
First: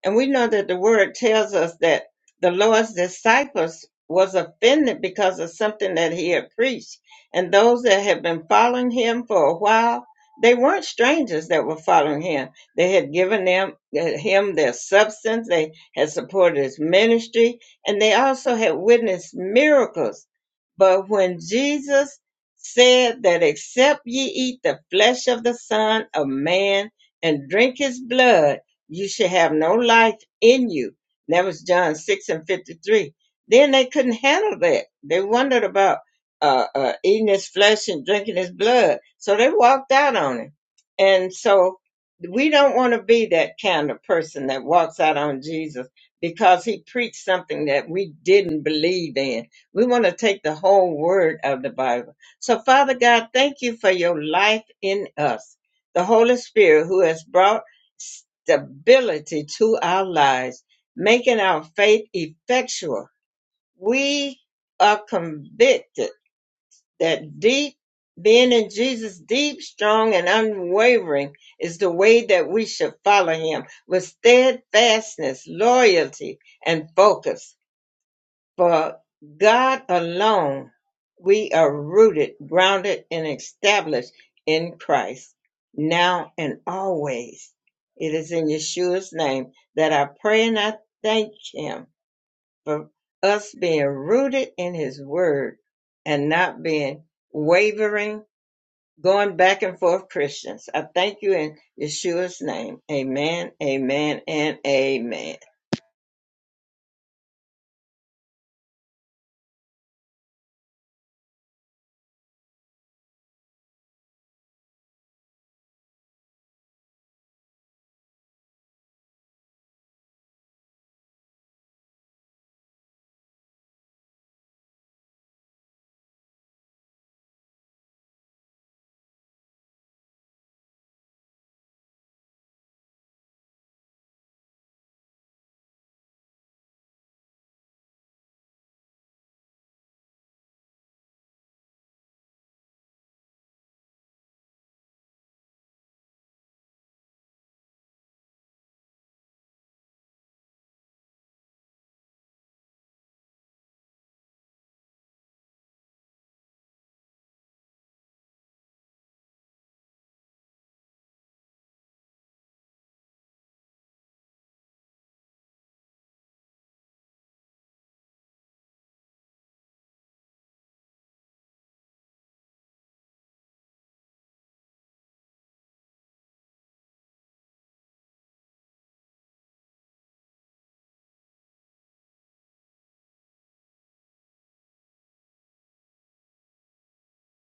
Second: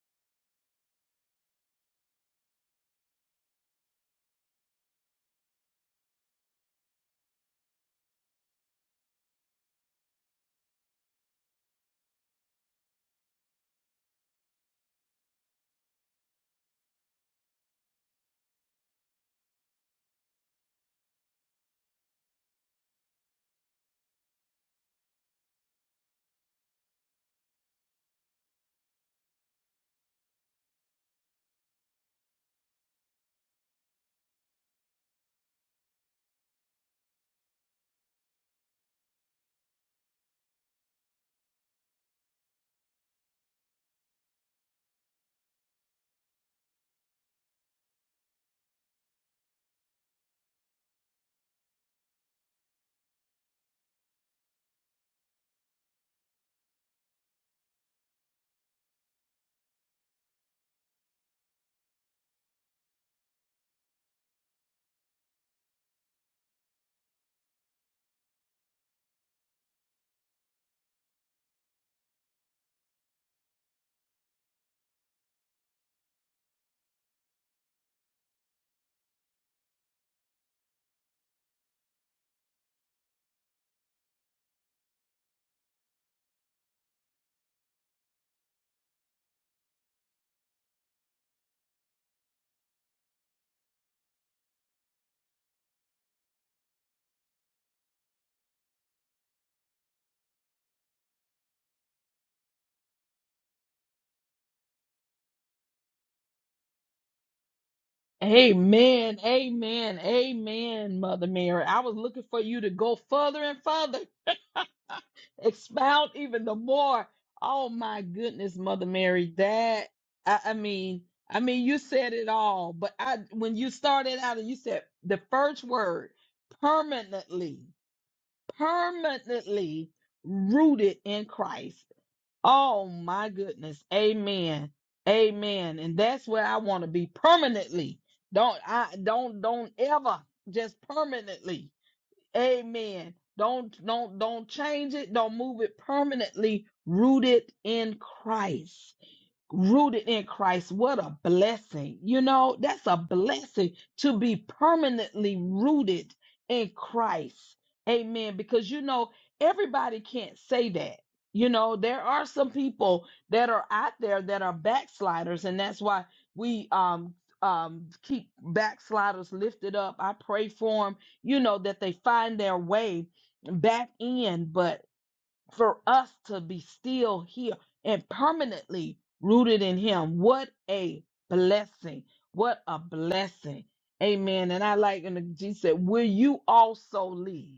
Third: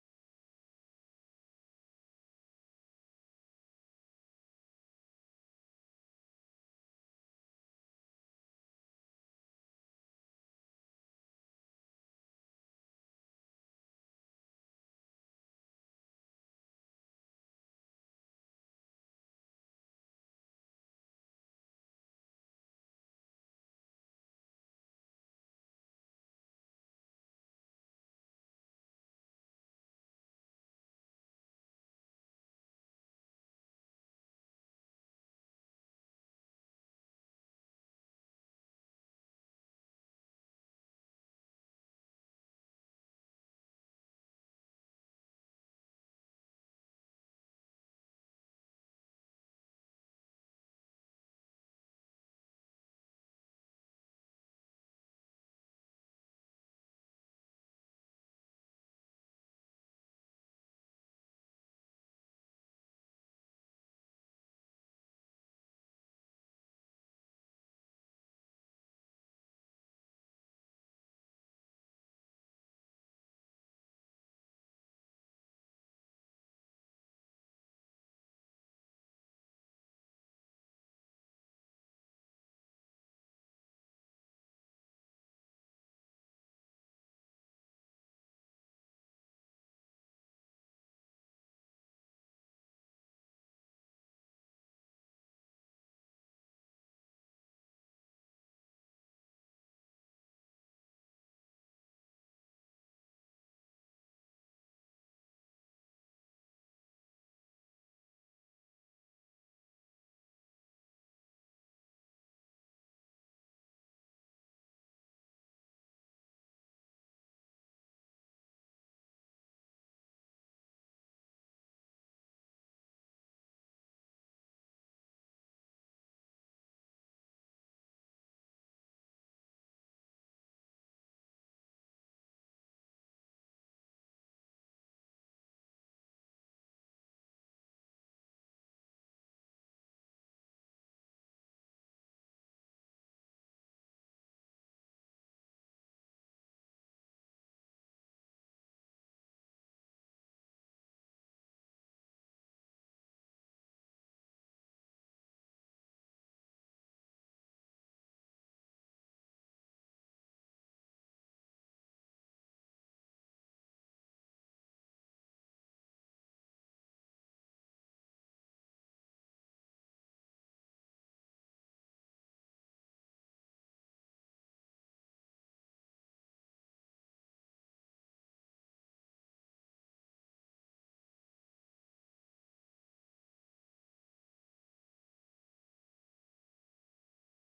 Speaker 2: and we know that the word tells us that the Lord's disciples was offended because of something that he had preached. And those that had been following him for a while, they weren't strangers that were following him. They had given them uh, him their substance, they had supported his ministry, and they also had witnessed miracles. But when Jesus said that except ye eat the flesh of the Son of Man and drink his blood, you should have no life in you. And that was John 6 and 53. Then they couldn't handle that. They wondered about uh, uh, eating his flesh and drinking his blood. So they walked out on him. And so we don't want to be that kind of person that walks out on Jesus because he preached something that we didn't believe in. We want to take the whole word of the Bible. So, Father God, thank you for your life in us, the Holy Spirit who has brought stability to our lives, making our faith effectual. We are convicted that deep being in Jesus, deep, strong, and unwavering is the way that we should follow him with steadfastness, loyalty, and focus for God alone we are rooted, grounded, and established in Christ now and always. It is in Yeshua's name that I pray and I thank Him for us being rooted in His Word and not being wavering, going back and forth Christians. I thank you in Yeshua's name. Amen, amen, and amen.
Speaker 1: Amen. Amen. Amen, Mother Mary. I was looking for you to go further and further, expound even the more. Oh my goodness, Mother Mary. That I, I mean, I mean, you said it all. But I, when you started out and you said the first word, permanently. permanently rooted in Christ. Oh my goodness. Amen. Amen. And that's where I want to be permanently. Don't I don't don't ever just permanently. Amen. Don't don't don't change it. Don't move it permanently rooted in Christ rooted in Christ. What a blessing. You know, that's a blessing to be permanently rooted in Christ. Amen. Because, you know, everybody can't say that. You know, there are some people that are out there that are backsliders, and that's why we um um keep backsliders lifted up. I pray for them, you know, that they find their way back in. but for us to be still here and permanently rooted in him. What a blessing. What a blessing. Amen. And I like, and Jesus said, Will you also leave?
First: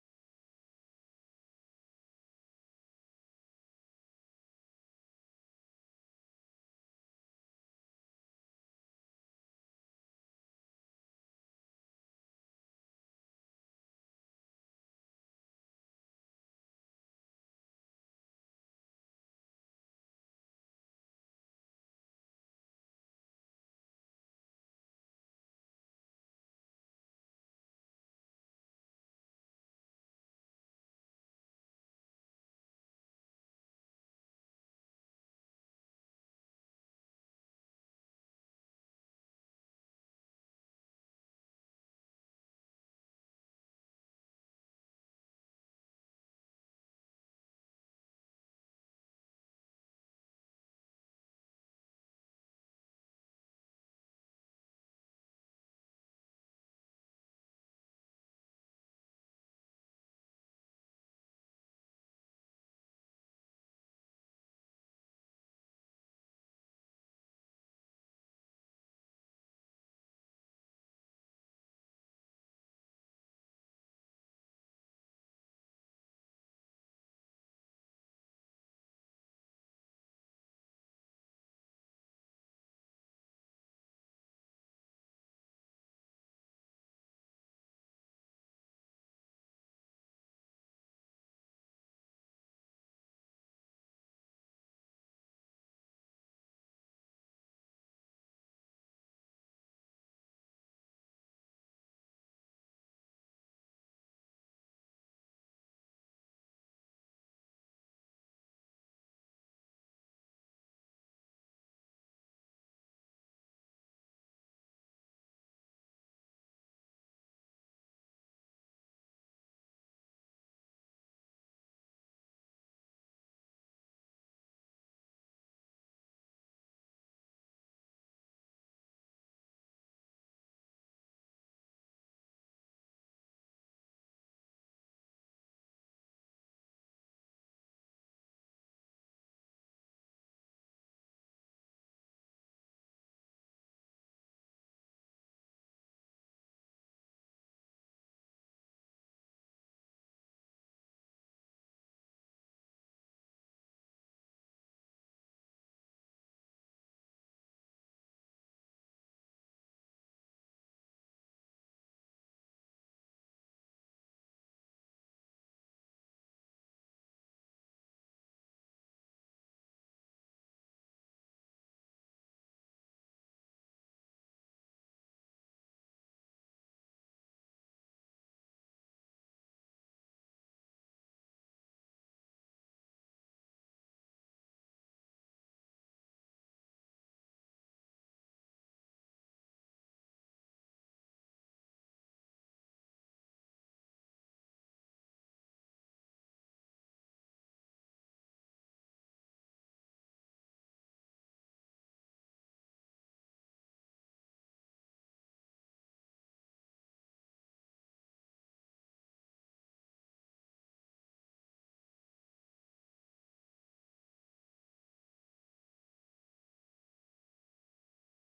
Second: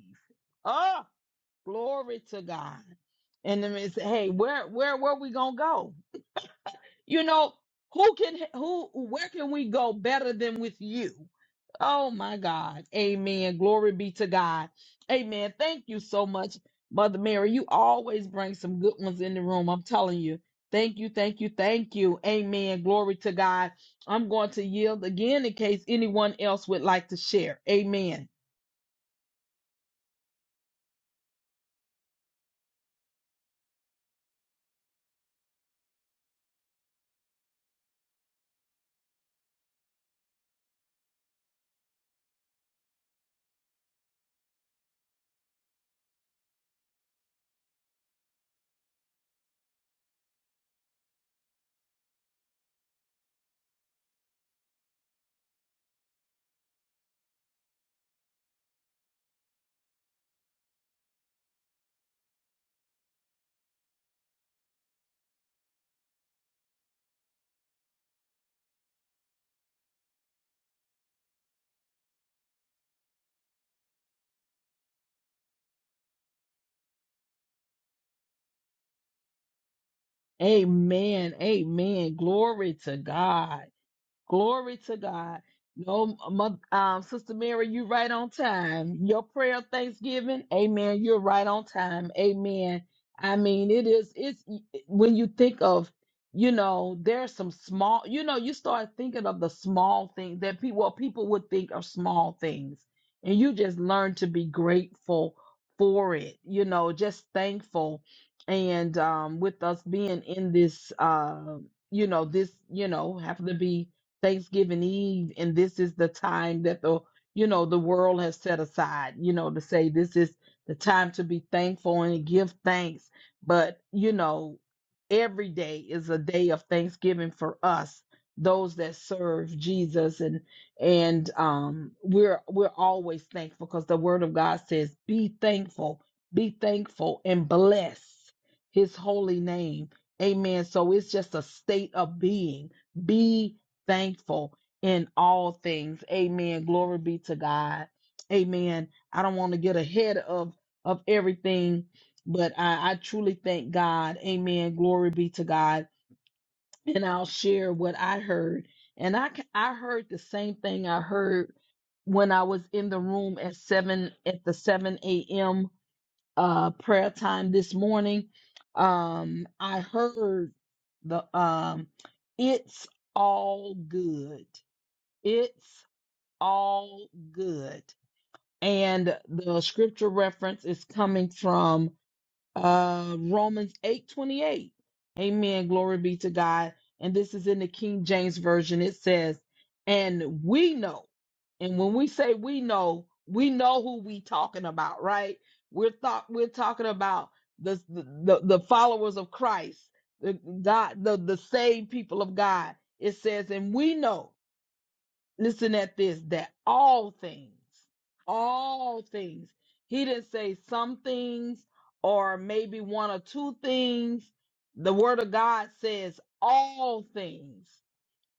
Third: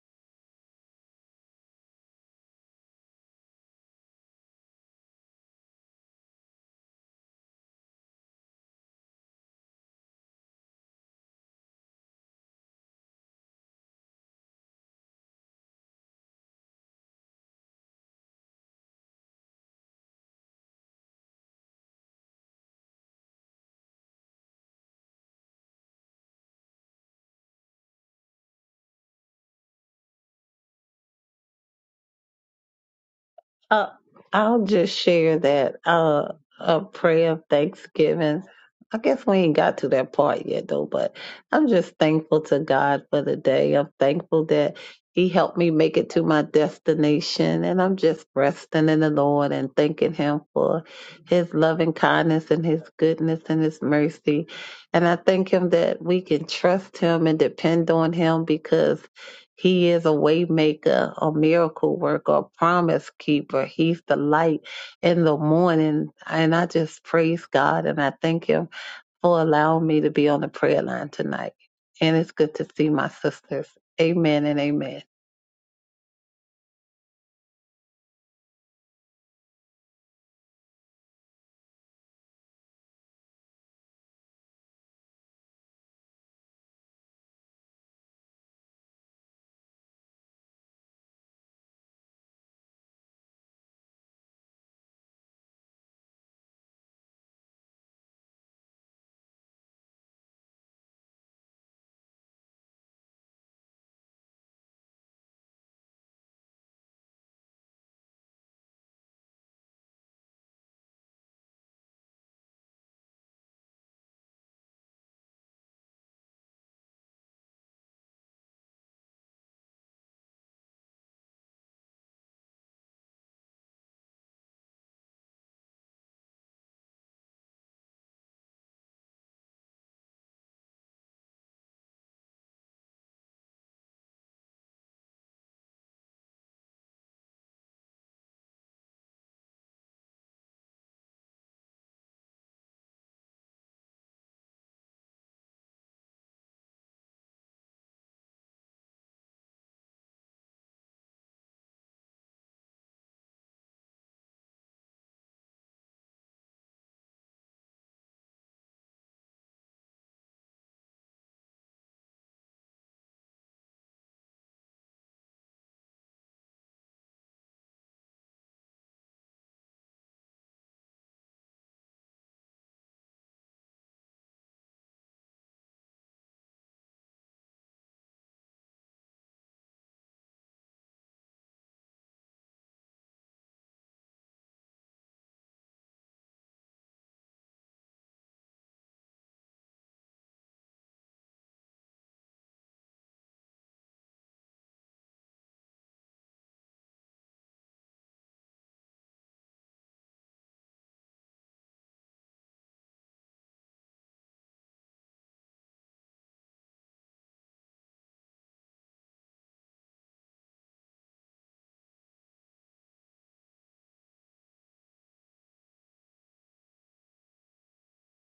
Speaker 1: Oh, glory to God. And then it said, Hey, where where where we gonna go? You know, who can who where can we go better than with you? Oh my God. Amen. Glory be to God. Amen. Thank you so much, Mother Mary. You always bring some good ones in the room. I'm telling you. Thank you. Thank you. Thank you. Amen. Glory to God. I'm going to yield again in case anyone else would like to share. Amen.
Speaker 3: Uh, I'll just share that uh, a prayer of thanksgiving. I guess we ain't got to that part yet, though, but I'm just thankful to God for the day. I'm thankful that He helped me make it to my destination, and I'm just resting in the Lord and thanking Him for His loving kindness and His goodness and His mercy. And I thank Him that we can trust Him and depend on Him because he is a waymaker, a miracle worker, a promise keeper. He's the light in the morning. And I just praise God and I thank him for allowing me to be on the prayer line tonight. And it's good to see my sisters. Amen and amen.
Speaker 1: Amen. Amen. Glory to God. Glory to God. No, mo- um, Sister Mary, you right on time. Your prayer of thanksgiving, amen. You're right on time. Amen. I mean, it is, it's when you think of, you know, there's some small, you know, you start thinking of the small things that people, well, people would think are small things. And you just learn to be grateful for it, you know, just thankful. And um, with us being in this, uh, you know, this, you know, happen to be Thanksgiving Eve, and this is the time that the you know the world has set aside, you know, to say this is the time to be thankful and give thanks. But you know, every day is a day of thanksgiving for us, those that serve Jesus, and and um, we're we're always thankful because the Word of God says, "Be thankful, be thankful, and bless His holy name." Amen. So it's just a state of being. Be thankful in all things. Amen. Glory be to God. Amen. I don't want to get ahead of of everything, but I, I truly thank God. Amen. Glory be to God. And I'll share what I heard. And I ca- I heard the same thing I heard when I was in the room at seven at the seven a.m. uh prayer time this morning. Um, I heard the um, it's all good it's all good. And the scripture reference is coming from uh, Romans 8:28. Amen. Glory be to God. And this is in the King James version. It says, "And we know." And when we say we know, we know who we talking about, right? We're thought we're talking about the the, the followers of Christ, the God, the the saved people of God. It says, "And we know." listen at this that all things all things he didn't say some things or maybe one or two things the word of god says all things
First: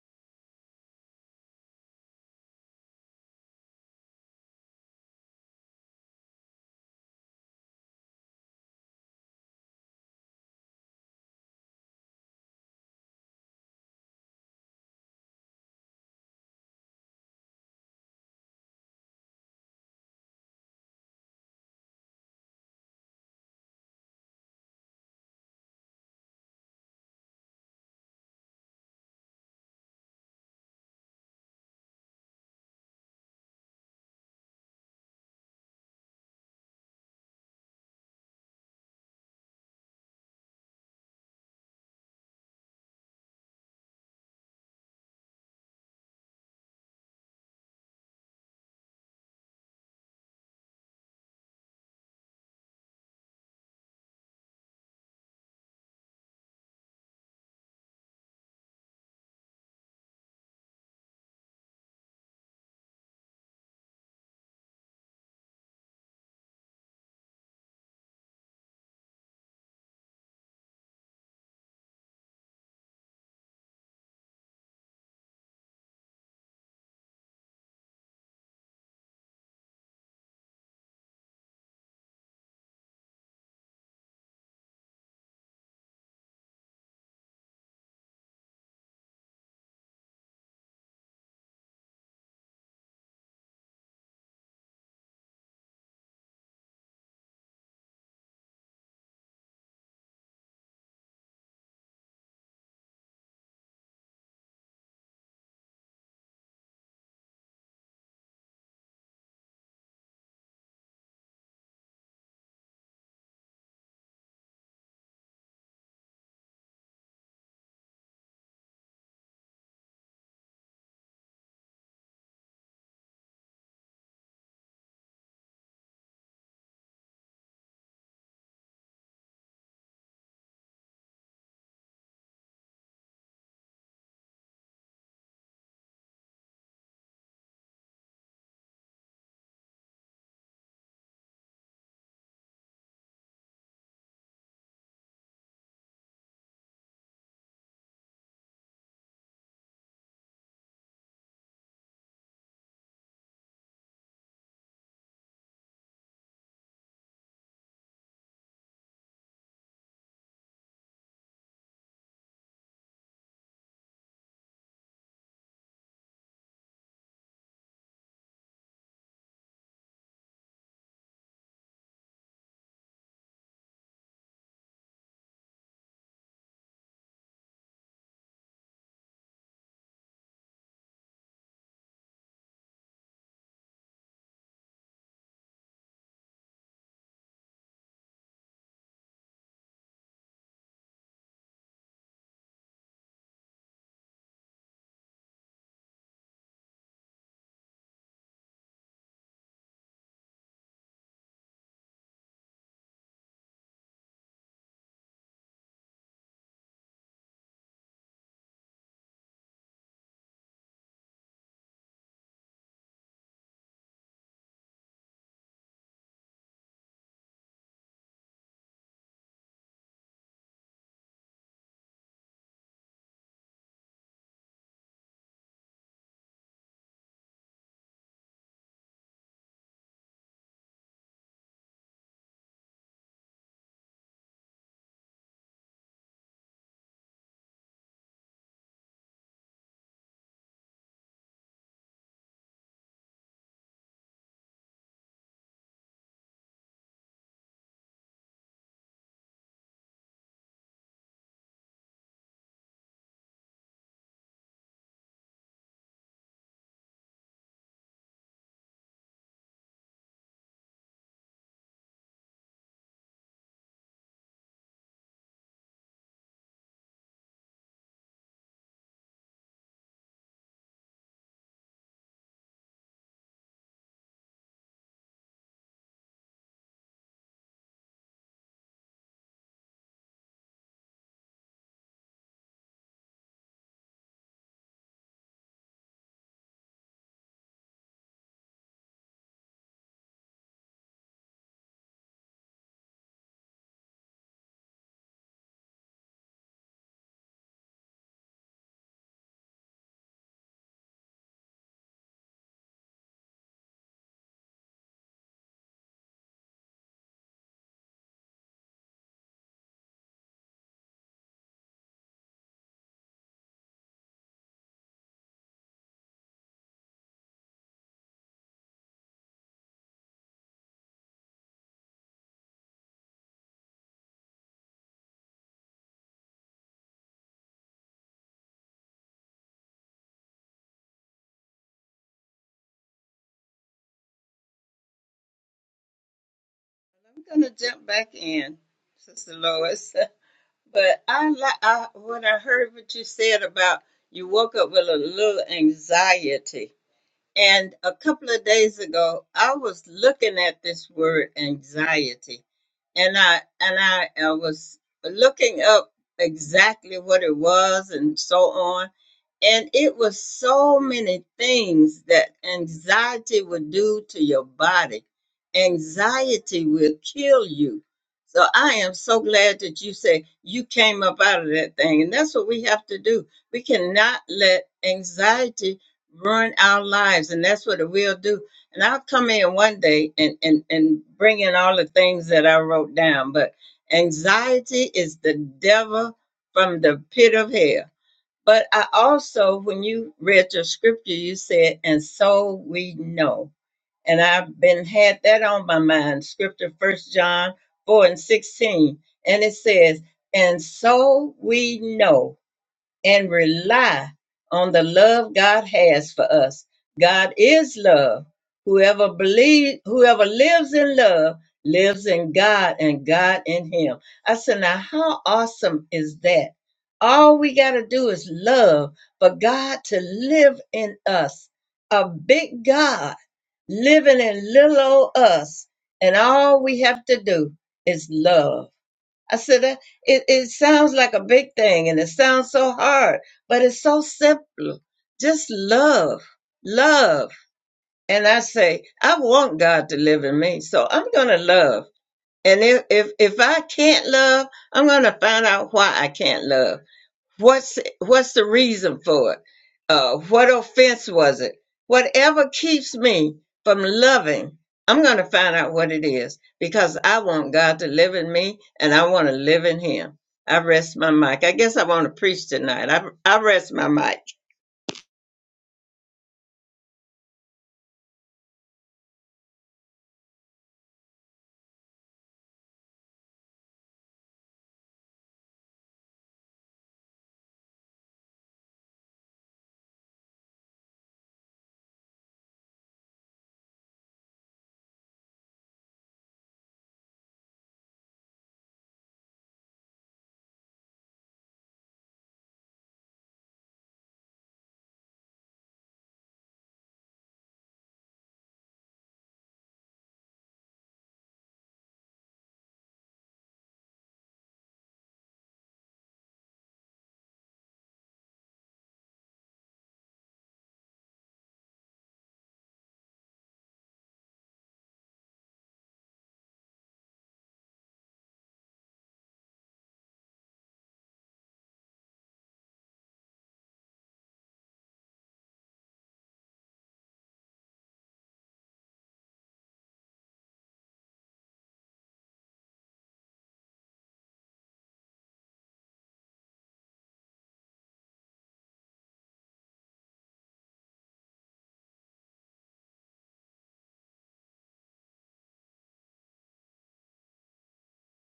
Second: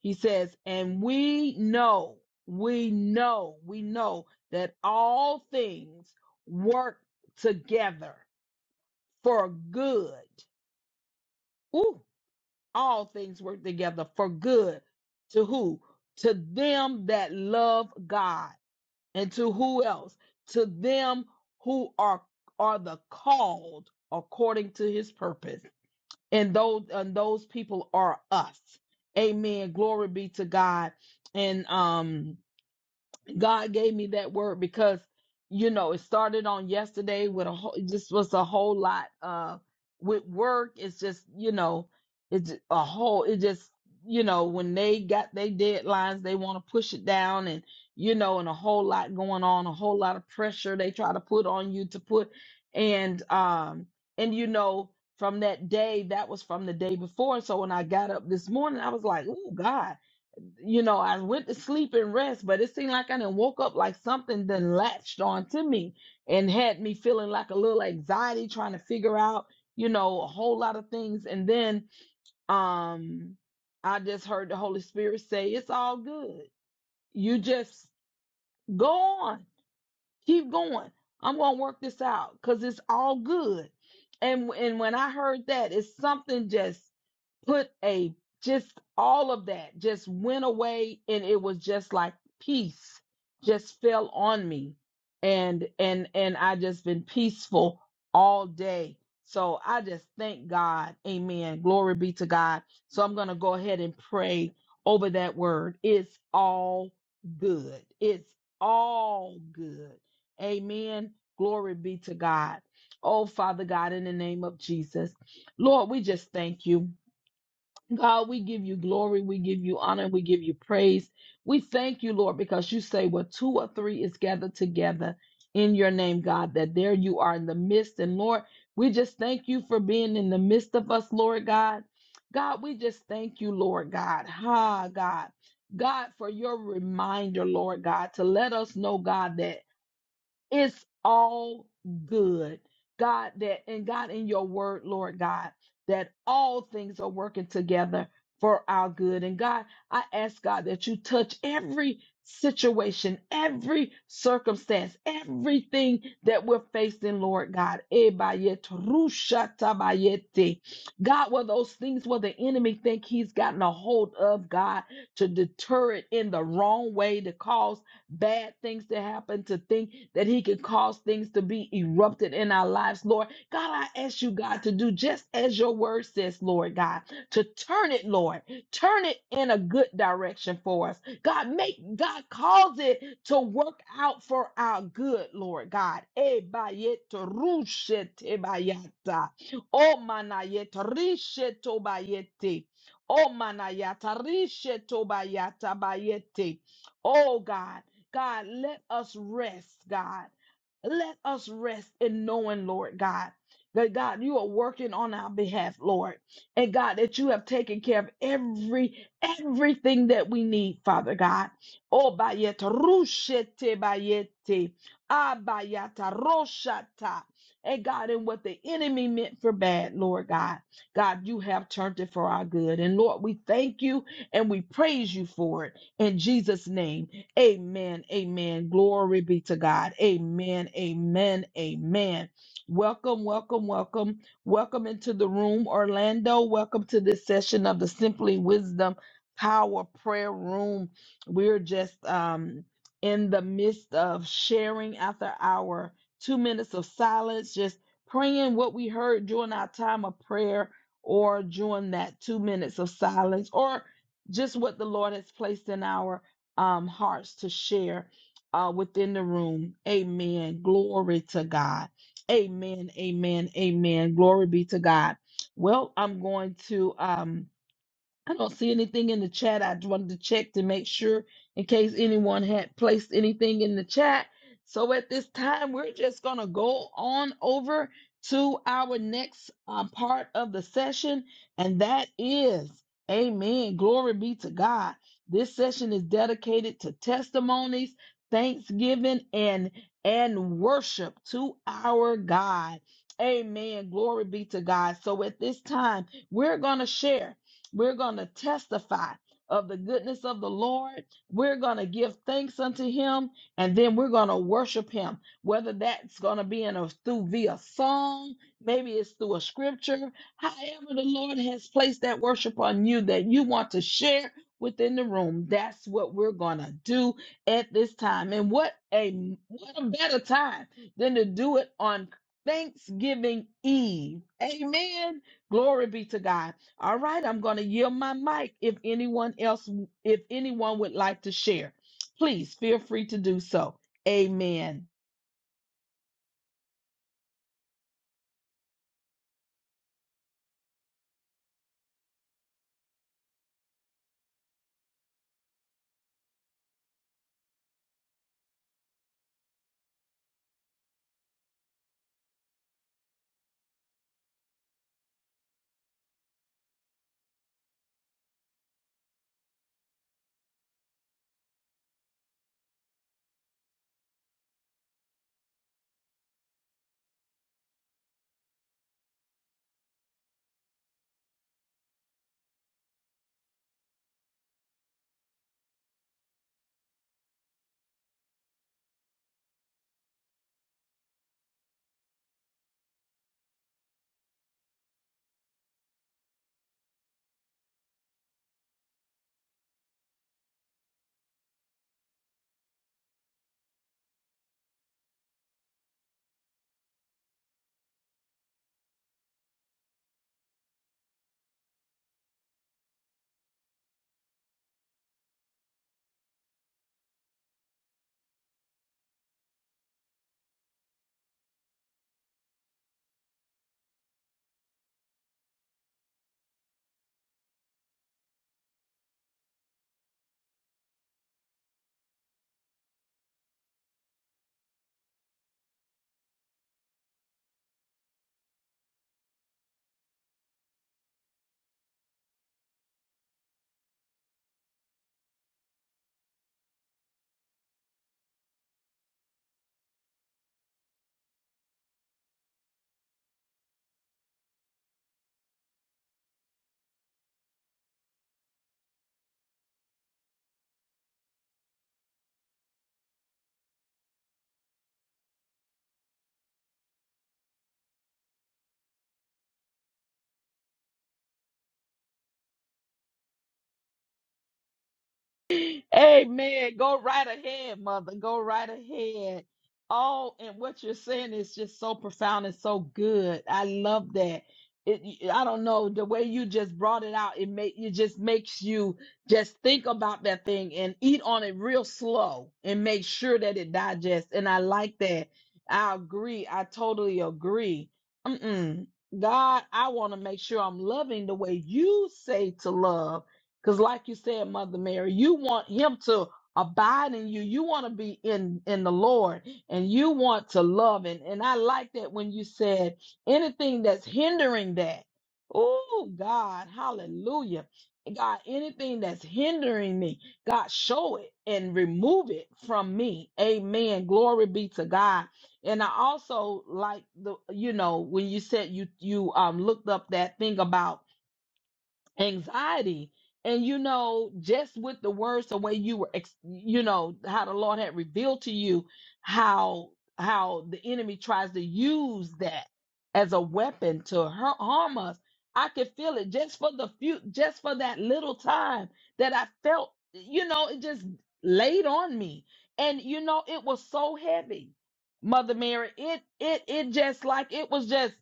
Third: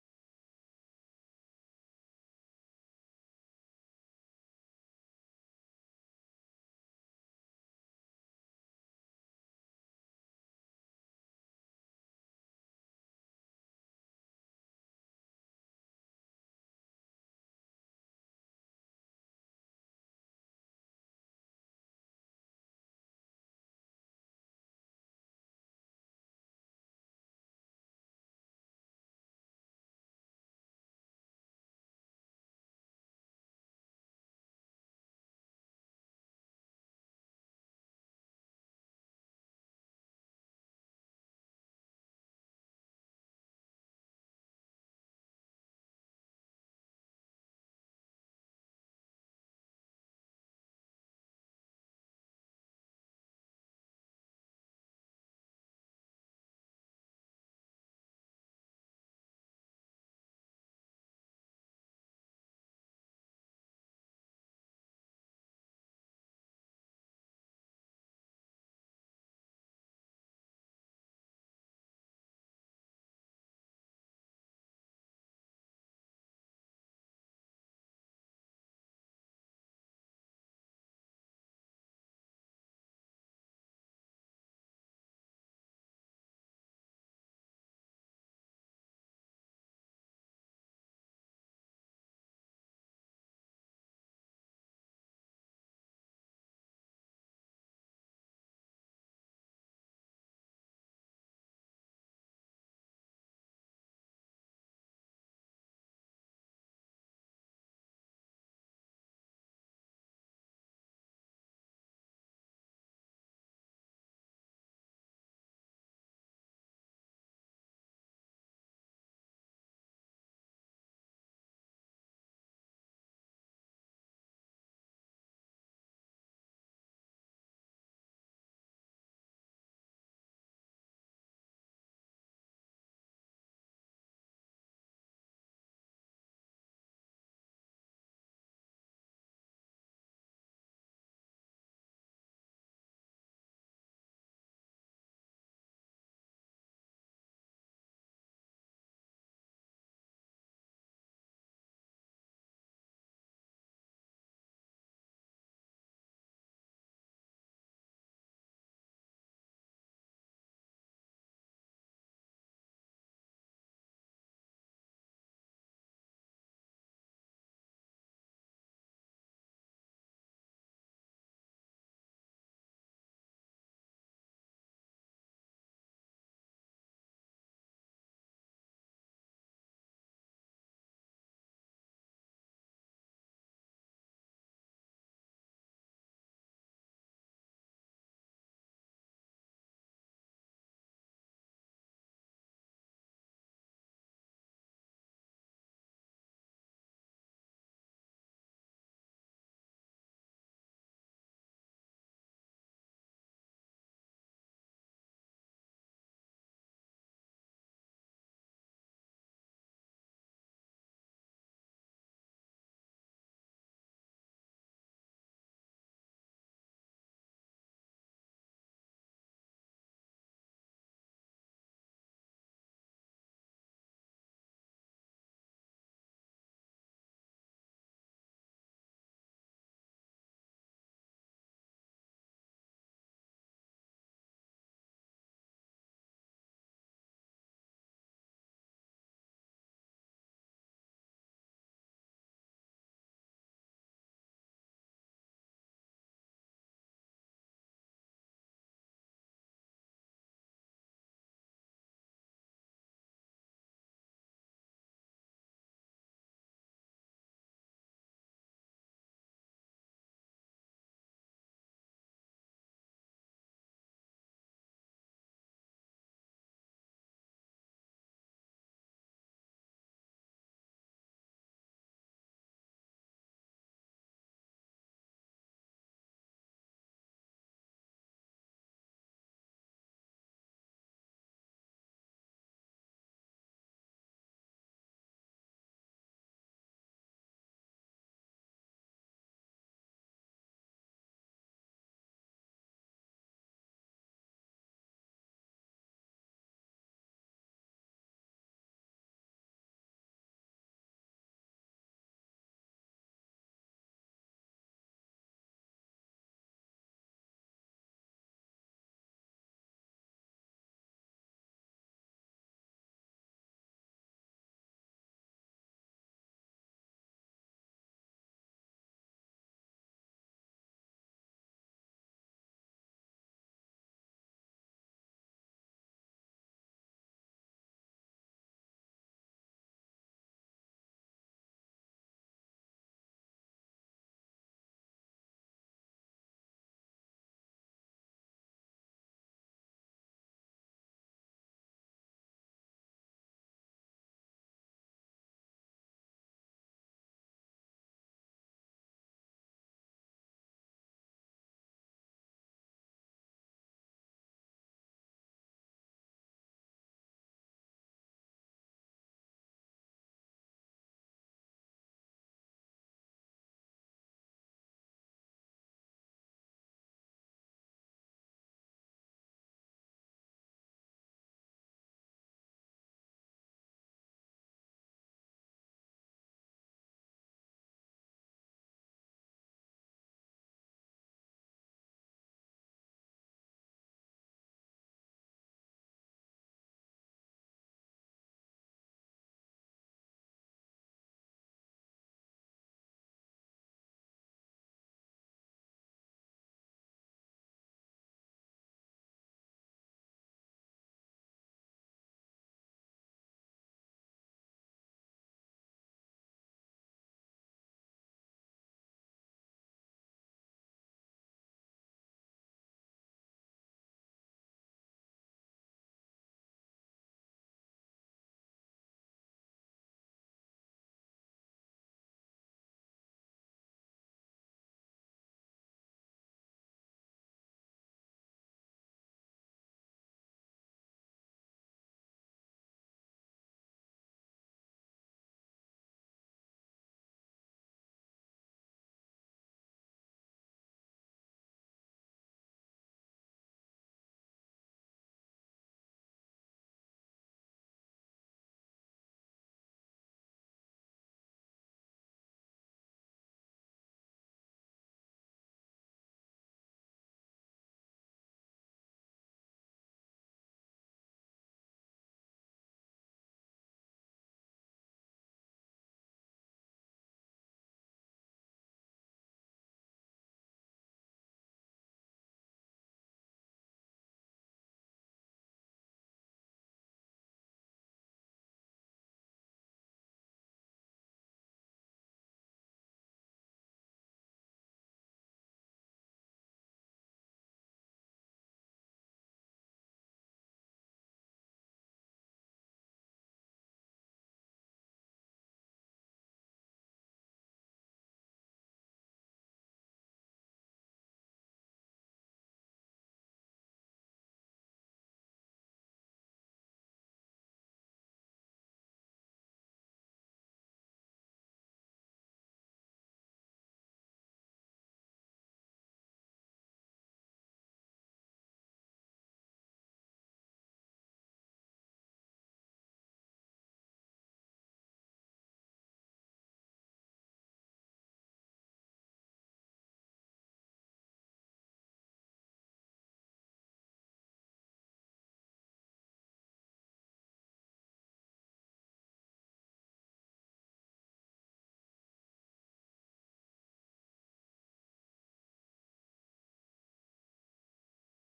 Speaker 1: he says and we know we know we know that all things work together for good Ooh, all things work together for good to who to them that love god and to who else to them who are are the called according to his purpose and those and those people are us amen glory be to god and um God gave me that word because you know it started on yesterday with a whole it just was a whole lot uh with work it's just you know it's a whole it just you know when they got their deadlines they want to push it down and you know and a whole lot going on a whole lot of pressure they try to put on you to put and um and you know from that day that was from the day before so when I got up this morning I was like oh God you know, I went to sleep and rest, but it seemed like I didn't woke up like something then latched onto me and had me feeling like a little anxiety trying to figure out, you know, a whole lot of things. And then um I just heard the Holy Spirit say, It's all good. You just go on, keep going. I'm gonna work this out because it's all good. And and when I heard that, it's something just put a just all of that just went away and it was just like peace just fell on me and and and I just been peaceful all day. So I just thank God. Amen. Glory be to God. So I'm going to go ahead and pray over that word. It's all good. It's all good. Amen. Glory be to God. Oh, Father God, in the name of Jesus, Lord, we just thank you. God, we give you glory, we give you honor, we give you praise. We thank you, Lord, because you say where two or three is gathered together in your name, God, that there you are in the midst. And Lord, we just thank you for being in the midst of us, Lord God. God, we just thank you, Lord God. Ha, God. God, for your reminder, Lord God, to let us know, God, that. It's all good. God, that and God in your word, Lord God, that all things are working together for our good. And God, I ask God that you touch every situation, every circumstance, everything that we're facing, Lord God. Ebayet rushatabayete. God, were those things where the enemy think he's gotten a hold of, God, to deter it in the wrong way, to cause bad things to happen, to think that He can cause things to be erupted in our lives, Lord. God, I ask you, God, to do just as your word says, Lord God, to turn it, Lord, turn it in a good direction for us. God, make God cause it to work out for our good, Lord God. Eh, ba, ye, to, ru, she, te, ba, ya, ta. Oh, manayeta risheto bayete. Oh, manayata risheto bayata bayete. Oh, God. God, let us rest, God. Let us rest in knowing, Lord God, that God, you are working on our behalf, Lord. And God, that you have taken care of every everything that we need, Father God. Oh bayeta rushete bayete. Abayata roshata. And God, and what the enemy meant for bad, Lord God. God, you have turned it for our good. And Lord, we thank you and we praise you for it in Jesus' name. Amen. Amen. Glory be to God. Amen. Amen. Amen. Welcome, welcome, welcome. Welcome into the room, Orlando. Welcome to this session of the Simply Wisdom Power Prayer Room. We're just um, in the midst of sharing after our two minutes of silence, just praying what we heard during our time of prayer or during that two minutes of silence or just what the Lord has placed in our um, hearts to share uh, within the room. Amen. Glory to God. Amen. Amen. Amen. Glory be to God. Well, I'm going to. Um, I don't see anything in the chat. I wanted to check to make sure in case anyone had placed anything in the chat. So at this time, we're just going to go on over to our next um, part of the session, and that is Amen. Glory be to God. This session is dedicated to testimonies, thanksgiving, and and worship to our God. Amen. Glory be to God. So at this time, we're going to share. We're going to testify of the goodness of the Lord. We're going to give thanks unto him and then we're going to worship him. Whether that's going to be in a through via song, maybe it's through a scripture, however the Lord has placed that worship on you that you want to share within the room. That's what we're going to do at this time. And what a what a better time than to do it on Thanksgiving Eve. Amen. Glory be to God. All right, I'm going to yield my mic. If anyone else, if anyone would like to share, please feel free to do so. Amen.
Speaker 2: I'm going to jump back in, Sister Lois. But I, li- I what I heard what you said about you woke up with a little anxiety, and a couple of days ago, I was looking at this word anxiety, and I and I, I was looking up exactly what it was and so on. And it was so many things that anxiety would do to your body. Anxiety will kill you. So I am so glad that you say you came up out of that thing. And that's what we have to do. We cannot let anxiety run our lives and that's what it will do and i'll come in one day and and and bring in all the things that i wrote down but anxiety is the devil from the pit of hell but i also when you read your scripture you said and so we know and i've been had that on my mind scripture first john 4 and 16 and it says and so we know and rely on the love God has for us. God is love. Whoever believes, whoever lives in love lives in God and God in him. I said, now how awesome is that? All we got to do is love for God to live in us. A big God living in little old us. And all we have to do is love I said, "That- it, it sounds like a big thing and it sounds so hard, but it's so simple. Just love, love. And I say, I want God to live in me, so I'm going to love. And if, if, if I can't love, I'm going to find out why I can't love What's what's the reason for it? Uh, what offense was it? Whatever keeps me from loving, I'm going to find out what it is because I want God to live in me and I want to live in Him. I rest my mic. I guess I want to preach tonight. I I rest my mic.
Speaker 1: Amen. Go right ahead, mother. Go right ahead. Oh, and what you're saying is just so profound and so good. I love that. It, I don't know the way you just brought it out. It make it just makes you just think about that thing and eat on it real slow and make sure that it digests. And I like that. I agree. I totally agree. Mm-mm. God, I want to make sure I'm loving the way you say to love because, like you said, Mother Mary, you want him to abide in you. You want to be in in the Lord, and you want to love. And and I like that when you said anything that's hindering that. Oh God, Hallelujah, God, anything that's hindering me, God, show it and remove it from me. Amen. Glory be to God. And I also like the you know when you said you you um looked up that thing about anxiety. And you know, just with the words, the way you were, ex- you know, how the Lord had revealed to you how how the enemy tries to use that as a weapon to har- harm us. I could feel it just for the few, just for that little time that I felt, you know, it just laid on me, and you know, it was so heavy, Mother Mary. It it it just like it was just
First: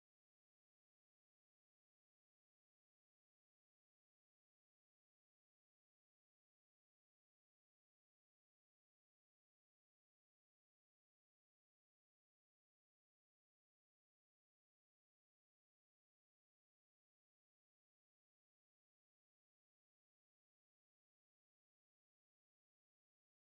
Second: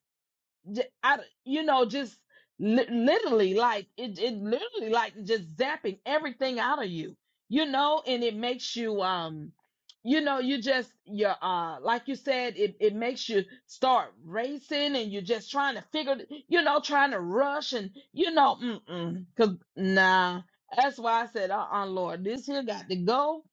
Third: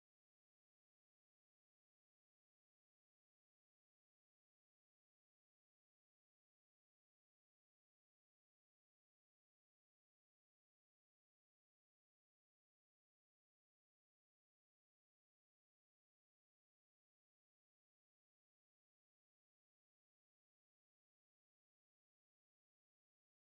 Speaker 1: j- I, d- you know, just li- literally like it, it literally like just zapping everything out of you, you know, and it makes you, um, you know, you just, you're, uh, like you said, it, it makes you start racing and you're just trying to figure, th- you know, trying to rush and, you know, mm-mm, cause nah, that's why I said, uh-uh, Lord, this here got to go.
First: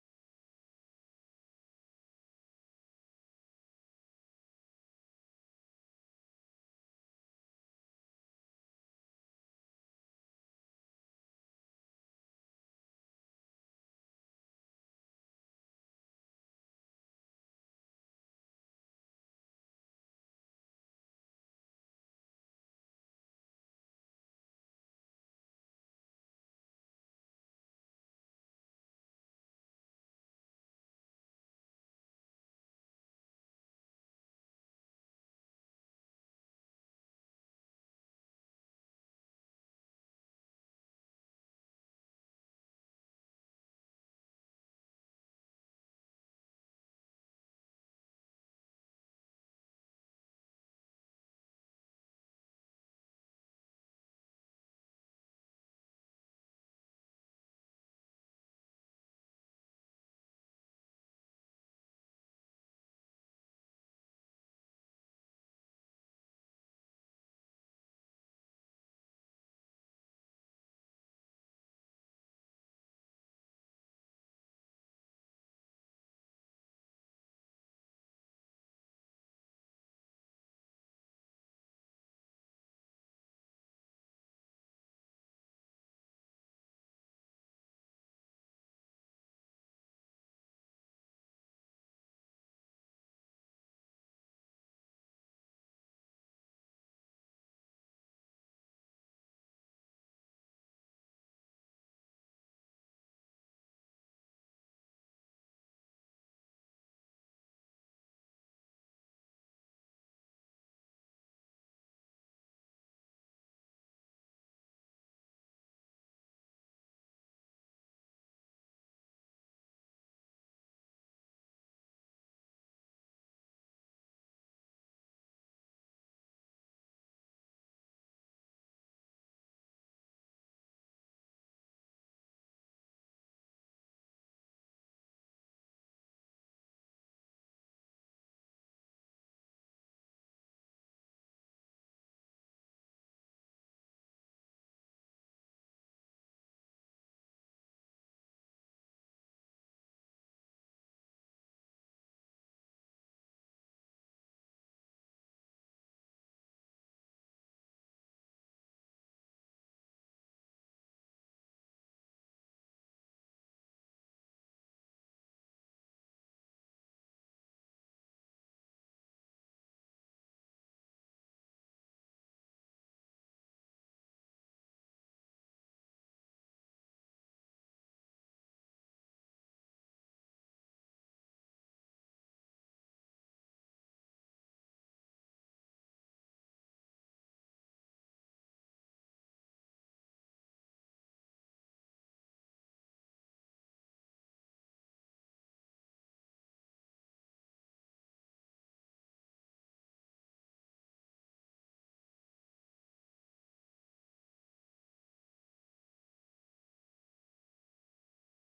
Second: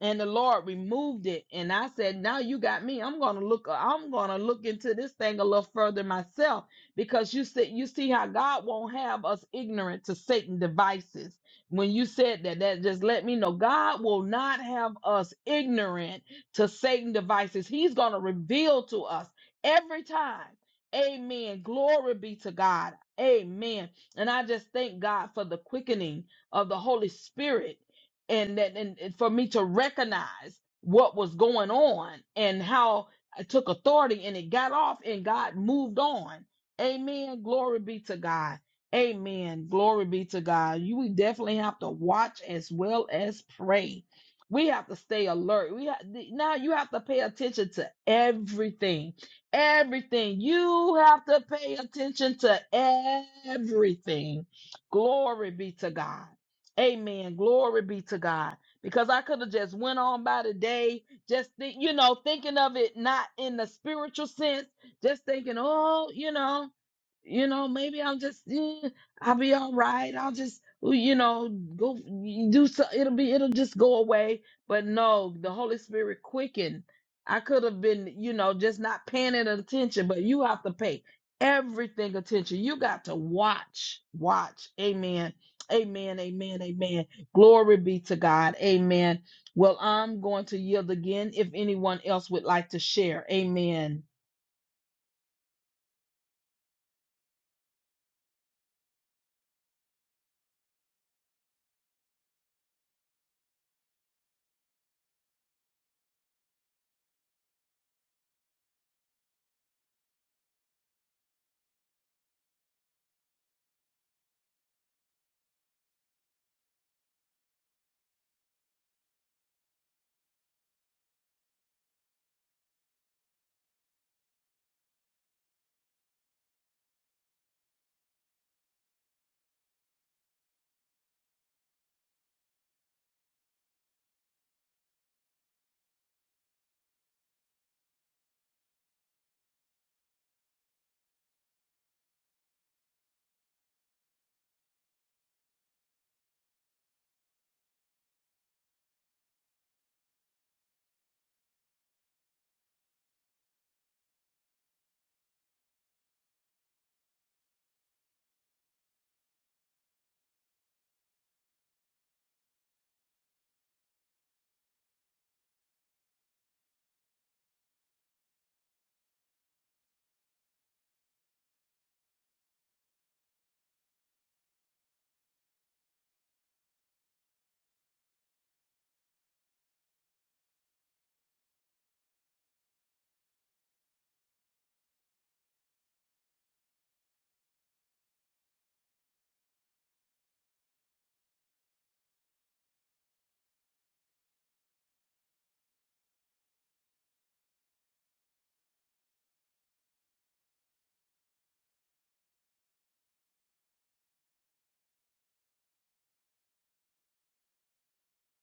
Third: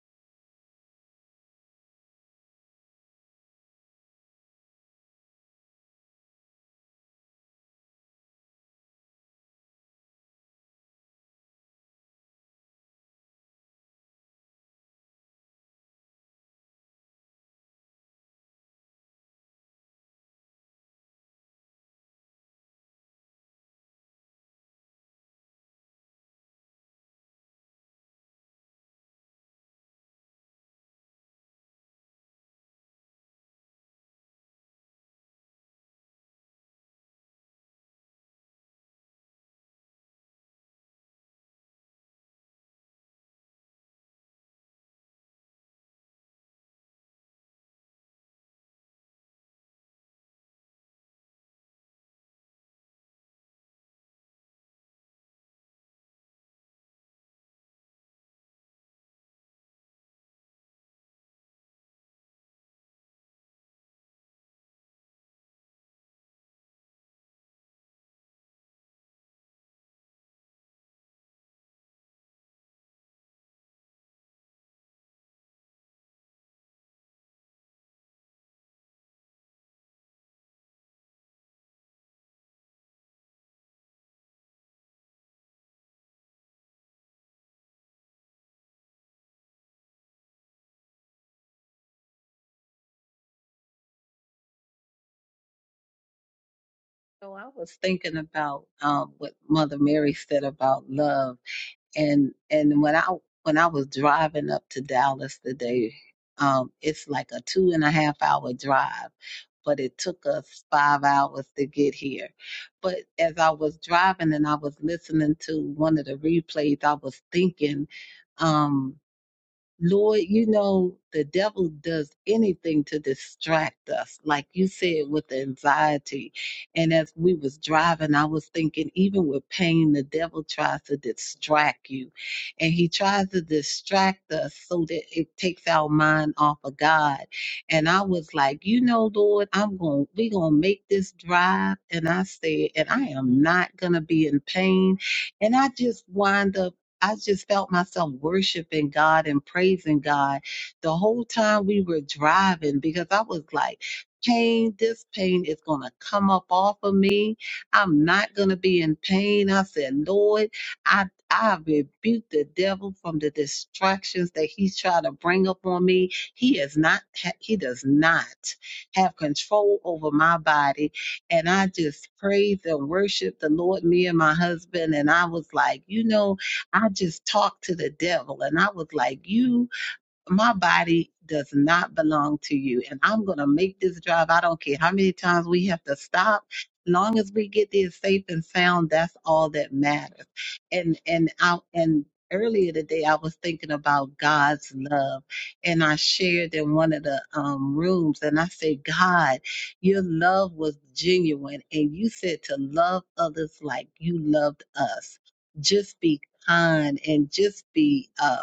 Speaker 1: And the Lord removed it. And I said, now you got me. I'm going to look, I'm going to look into this thing a little further myself because you see, you see how God won't have us ignorant to Satan devices. When you said that, that just let me know God will not have us ignorant to Satan devices. He's going to reveal to us every time. Amen. Glory be to God. Amen. And I just thank God for the quickening of the Holy Spirit and that and and for me to recognize what was going on and how I took authority and it got off and God moved on Amen. Glory be to God. Amen. Glory be to God. You we definitely have to watch as well as pray. We have to stay alert. We have, now you have to pay attention to everything. Everything. You have to pay attention to everything. Glory be to God. Amen. Glory be to God. Because I could have just went on by the day, just think, you know, thinking of it not in the spiritual sense just thinking, oh, you know, you know, maybe I'll just, eh, I'll be all right. I'll just, you know, go do so. It'll be, it'll just go away. But no, the Holy Spirit quickened. I could have been, you know, just not paying it attention, but you have to pay everything attention. You got to watch, watch. Amen. Amen. Amen. Amen. Glory be to God. Amen. Well, I'm going to yield again if anyone else would like to share. Amen.
Speaker 3: So I was thinking about um, what Mother Mary said about love and and when I when I was driving up to Dallas today, um, it's like a two and a half hour drive, but it took us five hours to get here. But as I was driving and I was listening to one of the replays, I was thinking, um. Lord, you know, the devil does anything to distract us, like you said, with the anxiety. And as we was driving, I was thinking, even with pain, the devil tries to distract you. And he tries to distract us so that it takes our mind off of God. And I was like, you know, Lord, I'm going we're going to we gonna make this drive. And I said, and I am not gonna be in pain. And I just wind up I just felt myself worshiping God and praising God the whole time we were driving because I was like, pain, this pain is going to come up off of me. I'm not going to be in pain. I said, Lord, I, I rebuke the devil from the distractions that he's trying to bring up on me. He is not, he does not have control over my body. And I just praised and worshiped the Lord, me and my husband. And I was like, you know, I just talked to the devil and I was like, You my body does not belong to you. And I'm going to make this drive. I don't care how many times we have to stop. Long as we get there safe and sound, that's all that matters. And, and out, and earlier today, I was thinking about God's love and I shared in one of the um, rooms and I said, God, your love was genuine. And you said to love others like you loved us. Just be kind and just be, um,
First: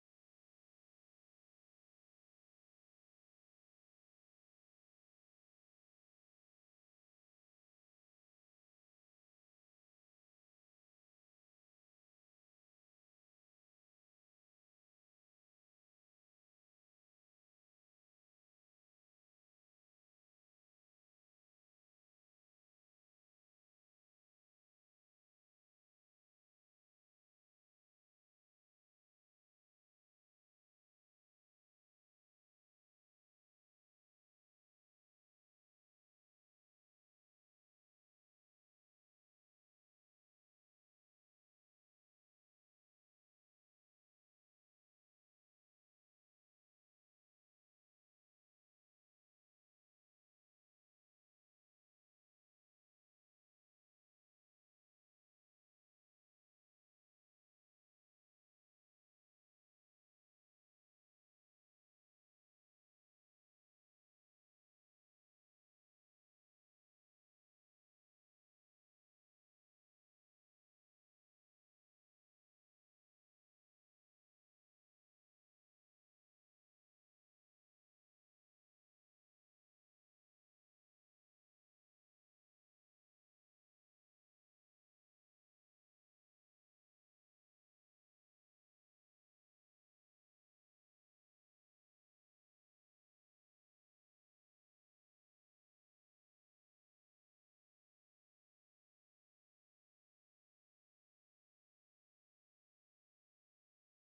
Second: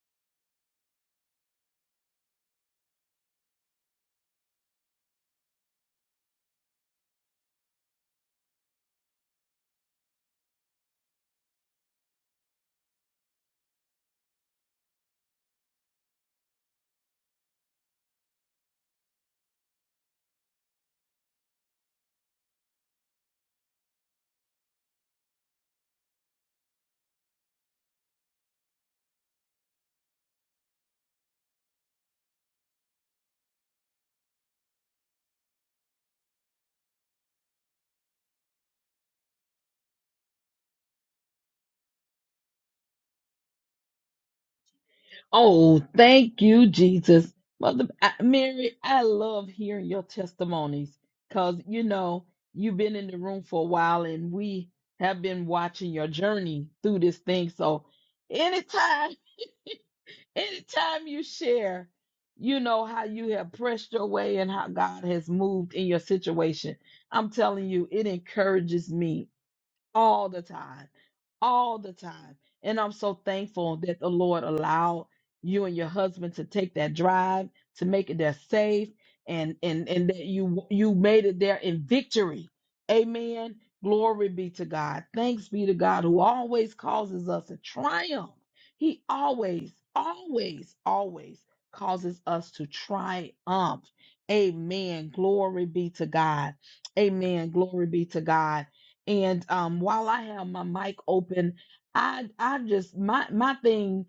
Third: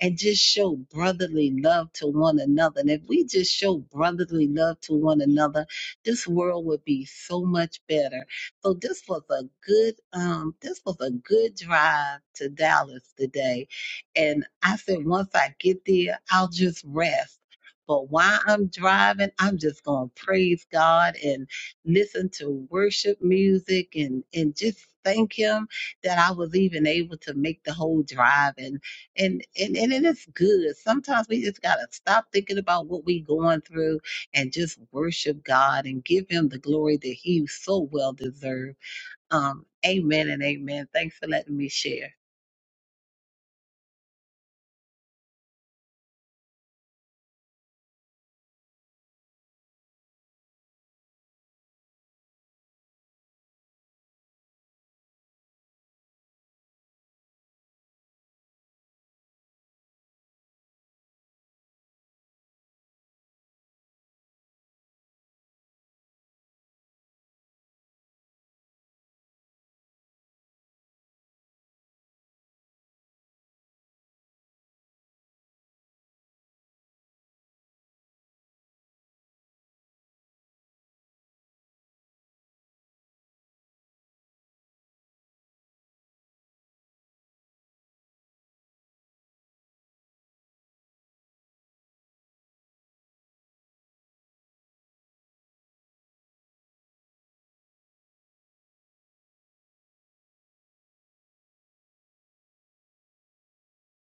Speaker 3: and just show brotherly love to one another. And if we just show brotherly love to one another, this world would be so much better. So this was a good um this was a good drive to Dallas today. And I said once I get there, I'll just rest. But while I'm driving, I'm just gonna praise God and listen to worship music and and just thank him that I was even able to make the whole drive. And and, and and it is good. Sometimes we just gotta stop thinking about what we going through and just worship God and give Him the glory that He so well deserves. Um, amen and amen. Thanks for letting me share.
Speaker 1: Oh, thank you, Jesus. Mother I- Mary, I love hearing your testimonies because, you know, you've been in the room for a while and we have been watching your journey through this thing. So, anytime, anytime you share, you know, how you have pressed your way and how God has moved in your situation, I'm telling you, it encourages me all the time, all the time. And I'm so thankful that the Lord allowed you and your husband to take that drive to make it there safe and and and that you you made it there in victory. Amen. Glory be to God. Thanks be to God who always causes us to triumph. He always, always, always causes us to triumph. Amen. Glory be to God. Amen. Glory be to God. And um, while I have my mic open, I I just my my thing,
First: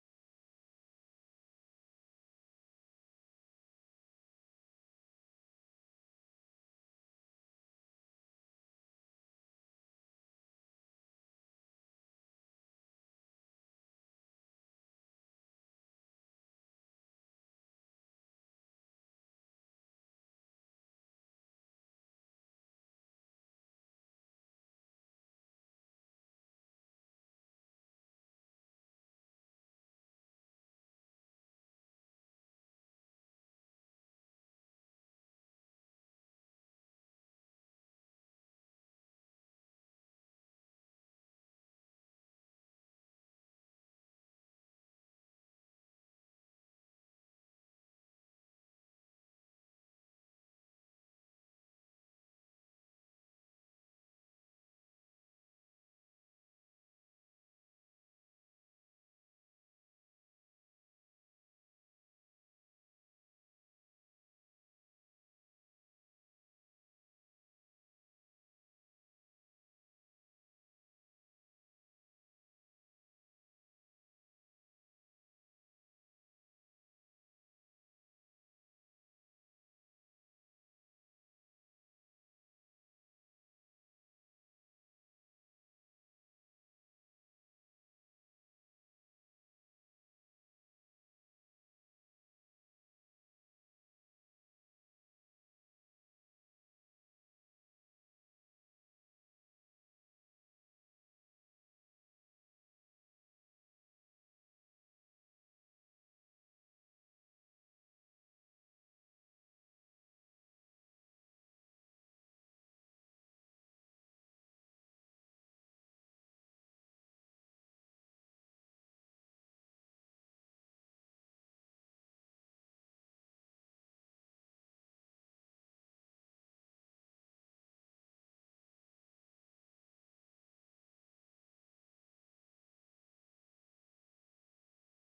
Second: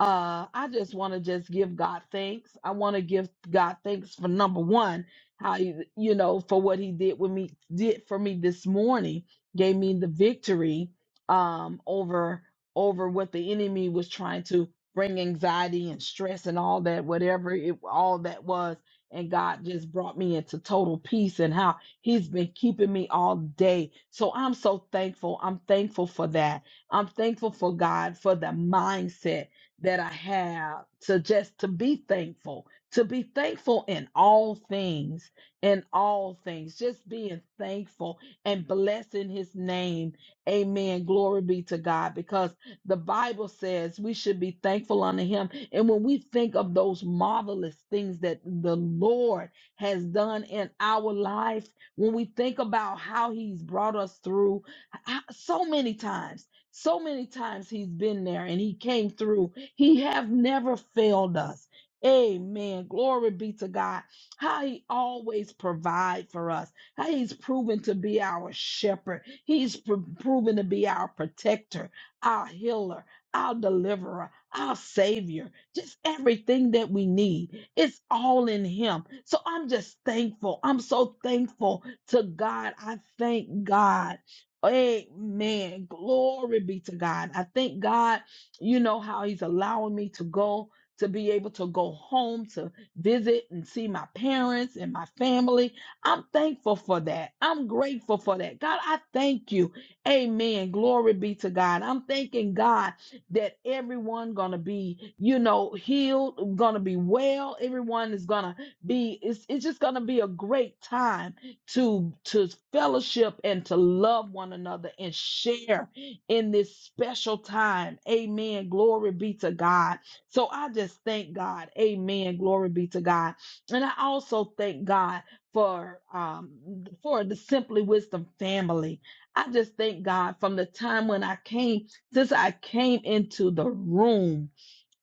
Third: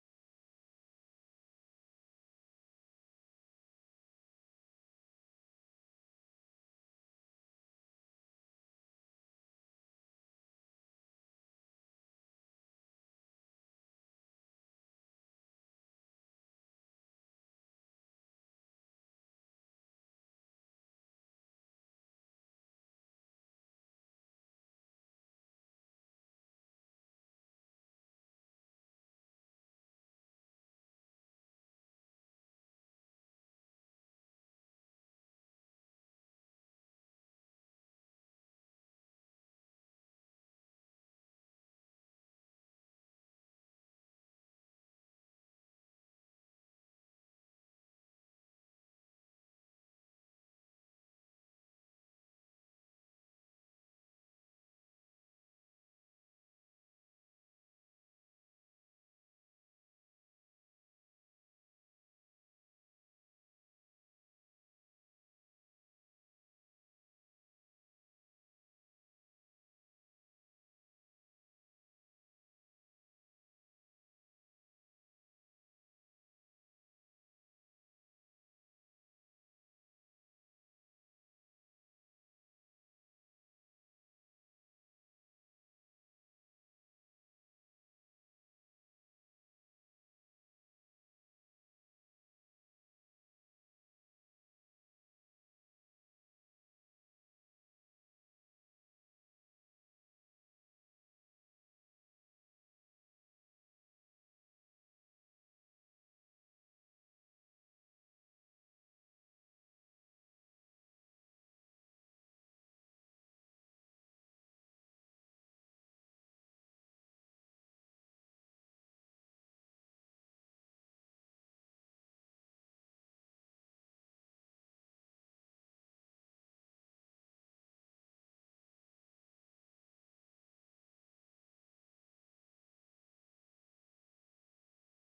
Speaker 1: uh, I just want to just give God thanks. I want to give God thanks for number one, how you you know for what He did with me did for me this morning, gave me the victory um over over what the enemy was trying to bring anxiety and stress and all that whatever it all that was and God just brought me into total peace and how He's been keeping me all day. So I'm so thankful. I'm thankful for that. I'm thankful for God for the mindset that I have to just to be thankful, to be thankful in all things, in all things, just being thankful and blessing his name. Amen. Glory be to God because the Bible says we should be thankful unto him. And when we think of those marvelous things that the Lord has done in our life, when we think about how he's brought us through h- so many times, so many times he's been there and he came through. He have never failed us. Amen. Glory be to God. How he always provide for us. How he's proven to be our shepherd. He's pr- proven to be our protector, our healer, our deliverer, our savior. Just everything that we need. It's all in him. So I'm just thankful. I'm so thankful to God. I thank God. Amen. Glory be to God. I thank God, you know, how He's allowing me to go to be able to go home to visit and see my parents and my family. I'm thankful for that. I'm grateful for that. God, I thank you. Amen. Glory be to God. I'm thanking God that everyone gonna be, you know, healed, gonna be well. Everyone is gonna be, it's, it's just gonna be a great time to to fellowship and to love one another and share in this special time. Amen. Glory be to God. So I just thank God. Amen. Glory be to God. And I also thank God for um for the Simply Wisdom family. I just thank God from the time when I came since I came into the room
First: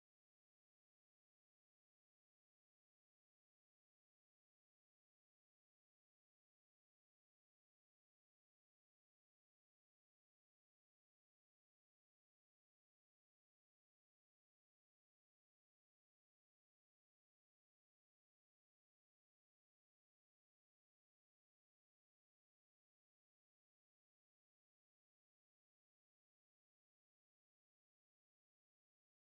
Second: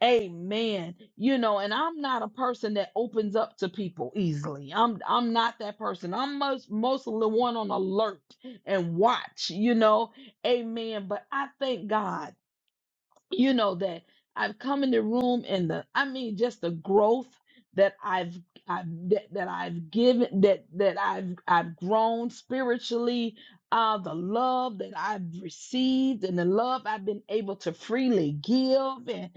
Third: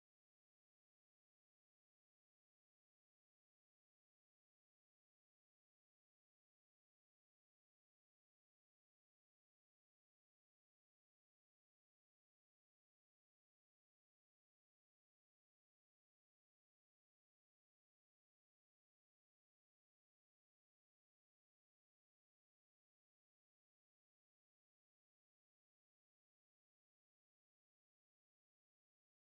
Speaker 1: Amen. You know, and I'm not a person that opens up to people easily. I'm I'm not that person. I'm most mostly the one on alert and watch, you know. Amen. But I thank God you know that I've come in the room and the I mean just the growth that I've I've that, that I've given that that I've I've grown spiritually uh the love that I've received and the love I've been able to freely give and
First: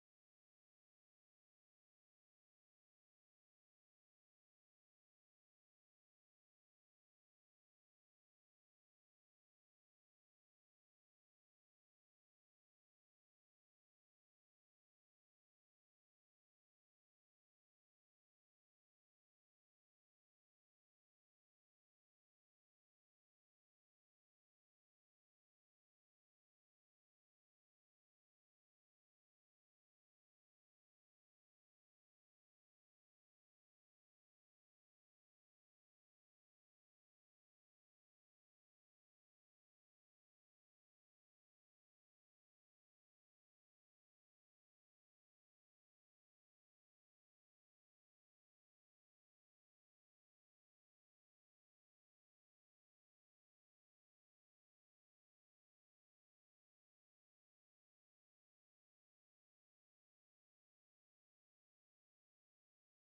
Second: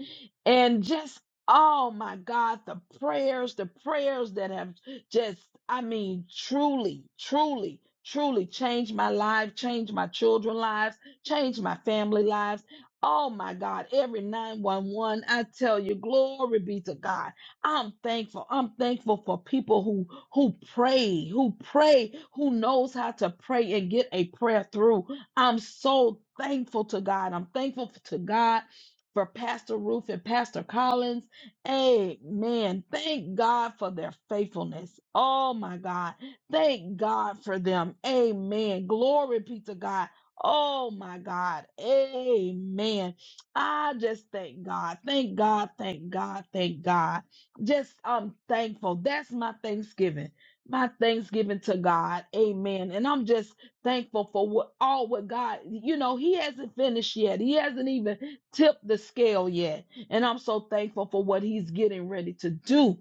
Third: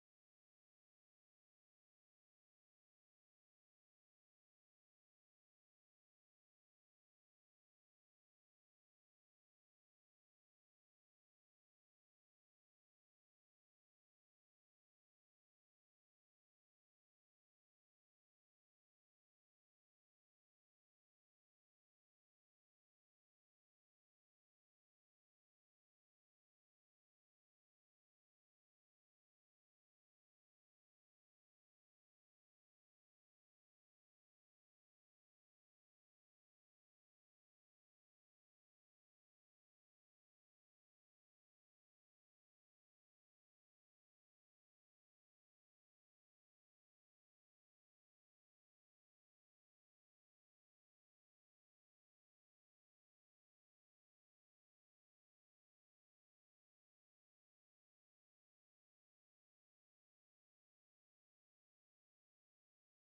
Speaker 1: and just oh my God the prayers the prayers that have just I mean truly truly truly changed my life changed my children's lives changed my family lives Oh my God, every 911, I tell you, glory be to God. I'm thankful. I'm thankful for people who who pray, who pray, who knows how to pray and get a prayer through. I'm so thankful to God. I'm thankful to God for Pastor Ruth and Pastor Collins. Amen. Thank God for their faithfulness. Oh my God. Thank God for them. Amen. Glory be to God. Oh my God. Amen. I just thank God. Thank God. Thank God. Thank God. Just I'm thankful. That's my Thanksgiving. My Thanksgiving to God. Amen. And I'm just thankful for what all what God, you know, He hasn't finished yet. He hasn't even tipped the scale yet. And I'm so thankful for what He's getting ready to do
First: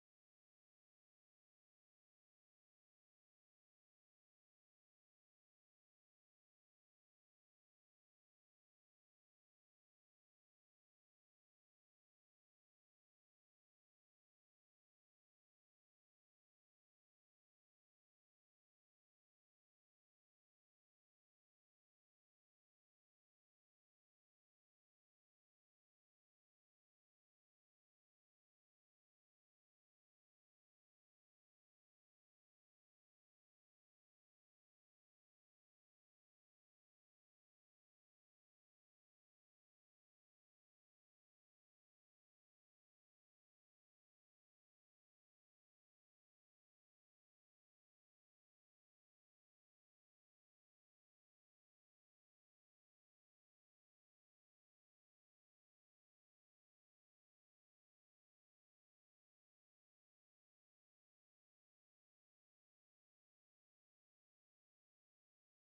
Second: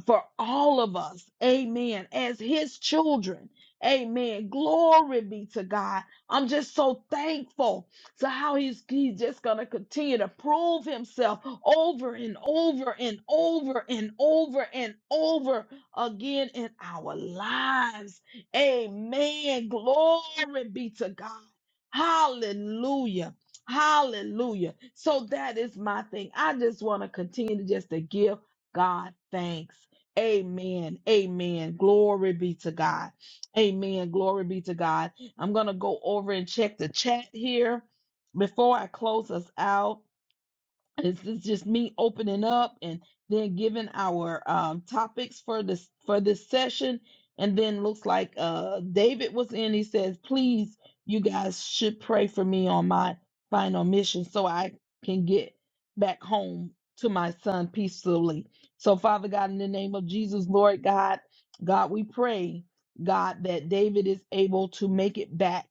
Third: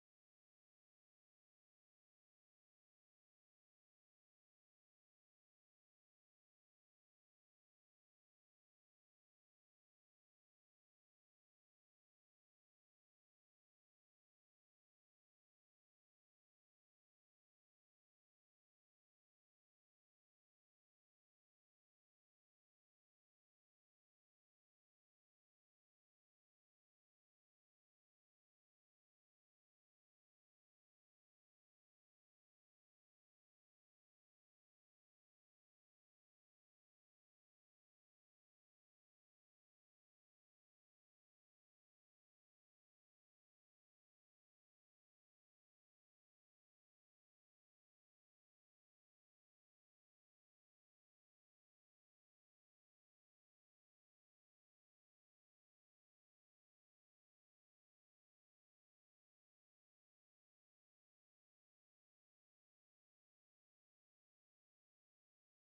Speaker 1: for all of us. Amen. As his children. Amen. Glory be to God. I'm just so thankful to how he's, he's just going to continue to prove himself over and over and over and over and over again in our lives. Amen. Glory be to God. Hallelujah. Hallelujah. So that is my thing. I just want to continue to just to give God thanks. Amen. Amen. Glory be to God. Amen. Glory be to God. I'm going to go over and check the chat here before I close us out. This is just me opening up and then giving our um, topics for this for this session. And then looks like uh, David was in. He says, "Please, you guys should pray for me on my final mission, so I can get back home to my son peacefully." So, Father God, in the name of Jesus, Lord God, God, we pray, God, that David is able to make it back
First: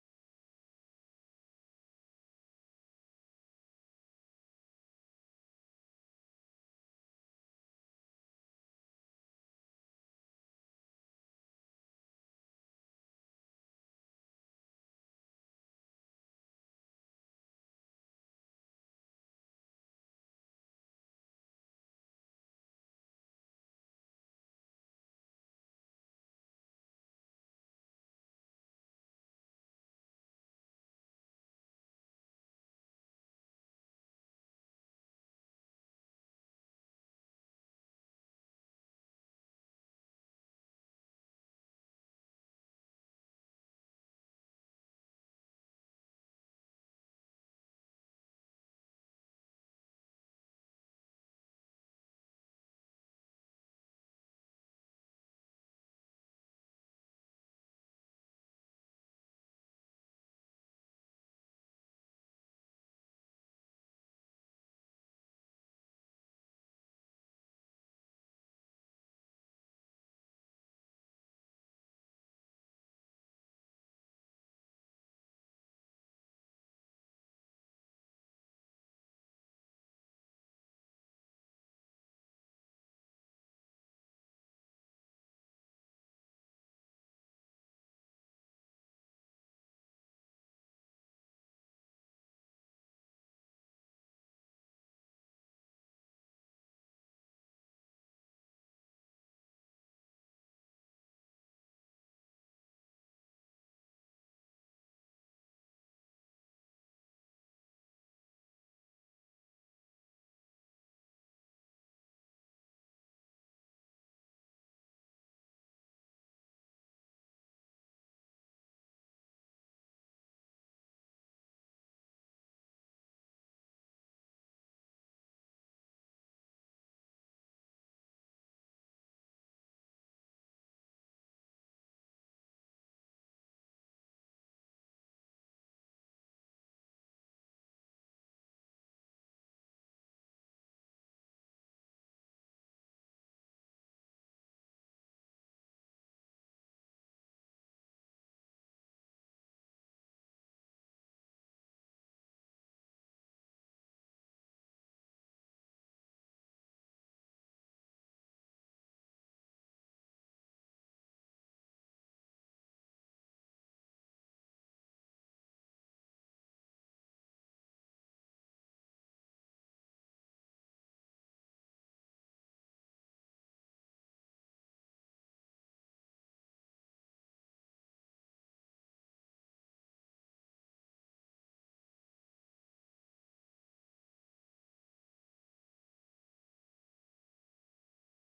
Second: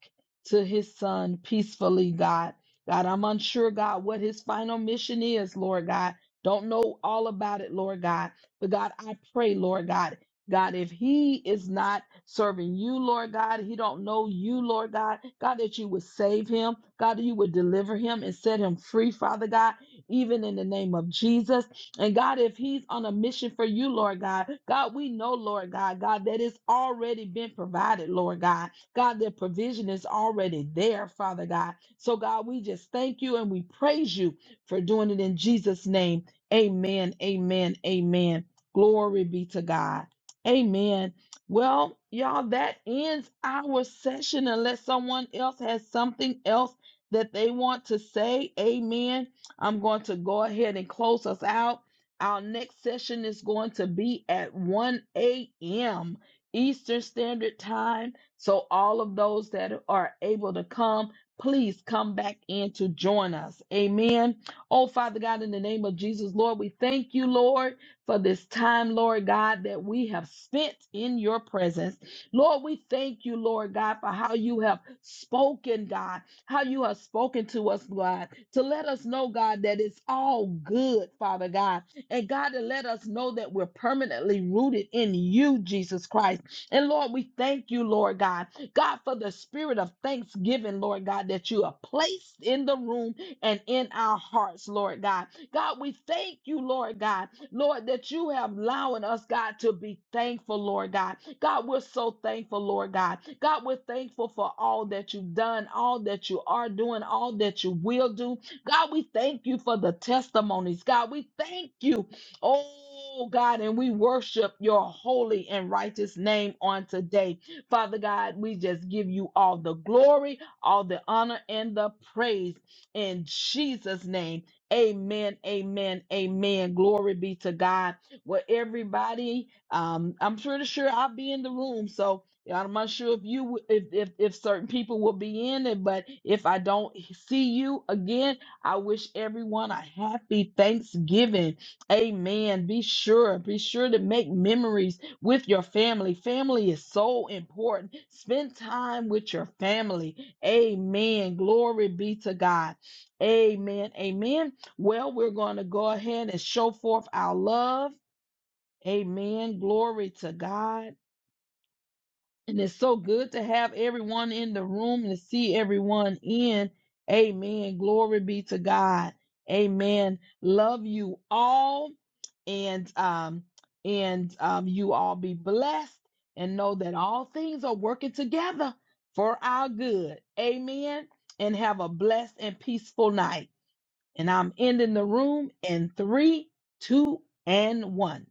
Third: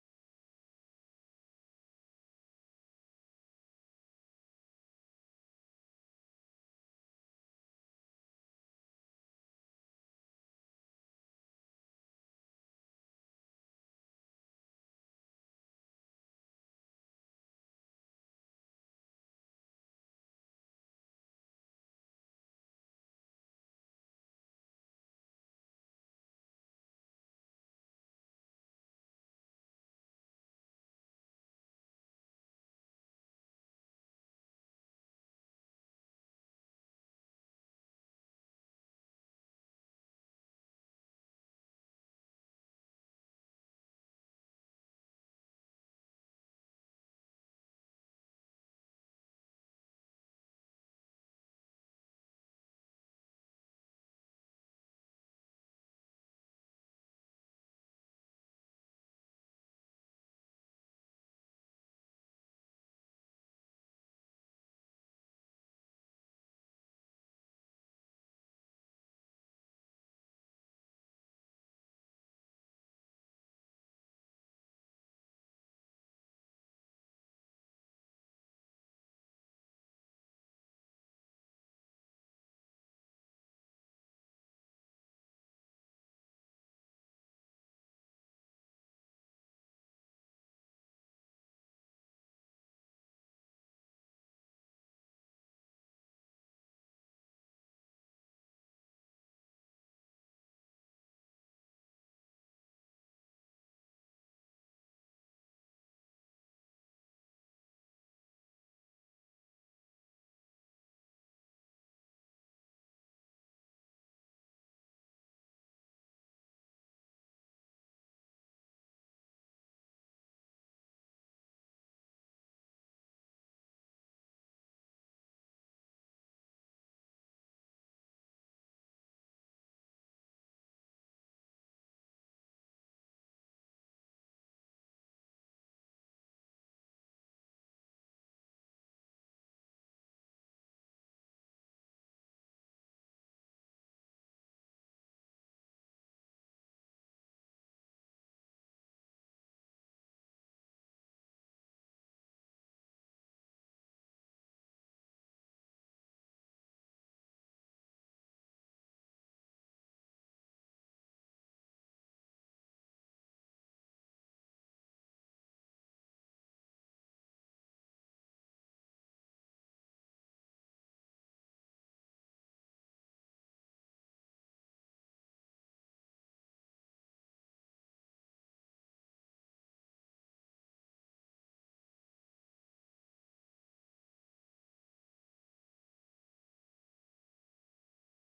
Speaker 1: to his son peacefully, God. God, I'm unsure, God, what his final mission is, Lord God. Don't know all about it, Lord God. But God, I pray, Lord God, God, if he is not serving you, Lord God, he don't know you, Lord God, God, that you would save him, God, that you would deliver him and set him free, Father God, even in the name of Jesus. And God, if he's on a mission for you, Lord God, God, we know, Lord God, God, that it's already been provided, Lord God. God, that provision is already there, Father God. So, God, we just thank you and we praise you for doing it in Jesus' name. Amen. Amen. Amen. Glory be to God. Amen. Well, y'all, that ends our session unless someone else has something else that they want to say. Amen. I'm going to go ahead and close us out. Our next session is going to be at 1 a.m. Eastern Standard Time. So, all of those that are able to come, please come back in to join us. Amen. Oh, Father God, in the name of Jesus, Lord, we thank you, Lord, for this time, Lord God, that we have spent in your presence. Lord, we thank you, Lord God, for how you have spoken, God, how you have spoken to us, God, to let us know, God, that it's all good, Father God. And God, to let us know that we're permanently rooted in you, Jesus Christ. And Lord, we thank you, Lord God, God, for the spirit of thanksgiving, Lord God, that you have placed in the room and in our hearts, Lord God. God, we thank you, Lord God, Lord, that you have allowing us, God, to be thankful, Lord God. God, we're so thankful, Lord God. God, we're thankful for all that you've done, all that you are doing, all that you will do. God, we thank you for the testimonies. God, we thank you Oh God, and we worship your holy and righteous name on today. Father God, we just give you all the glory, all the honor, and the praise in Jesus' name. Amen, amen, amen. Glory be to God. Well, everybody, um, I'm pretty sure I'll be in the room. So I'm not sure if you w- if, if if certain people will be in it, but if I don't see you again, I wish everyone a happy Thanksgiving. Amen. Be sure, be sure to make memories with your family. Family is so important. Spend time with your family. Amen. Glory be to God. Amen. Amen. Well, we're going to go ahead and show forth our love. Amen. Glory to God. And it's so good to have everyone in the room and to see everyone in. Amen. Glory be to God. Amen. Love you all. And um and um you all be blessed and know that all things are working together for our good. Amen. And have a blessed and peaceful night. And I'm ending the room in three, two, and one.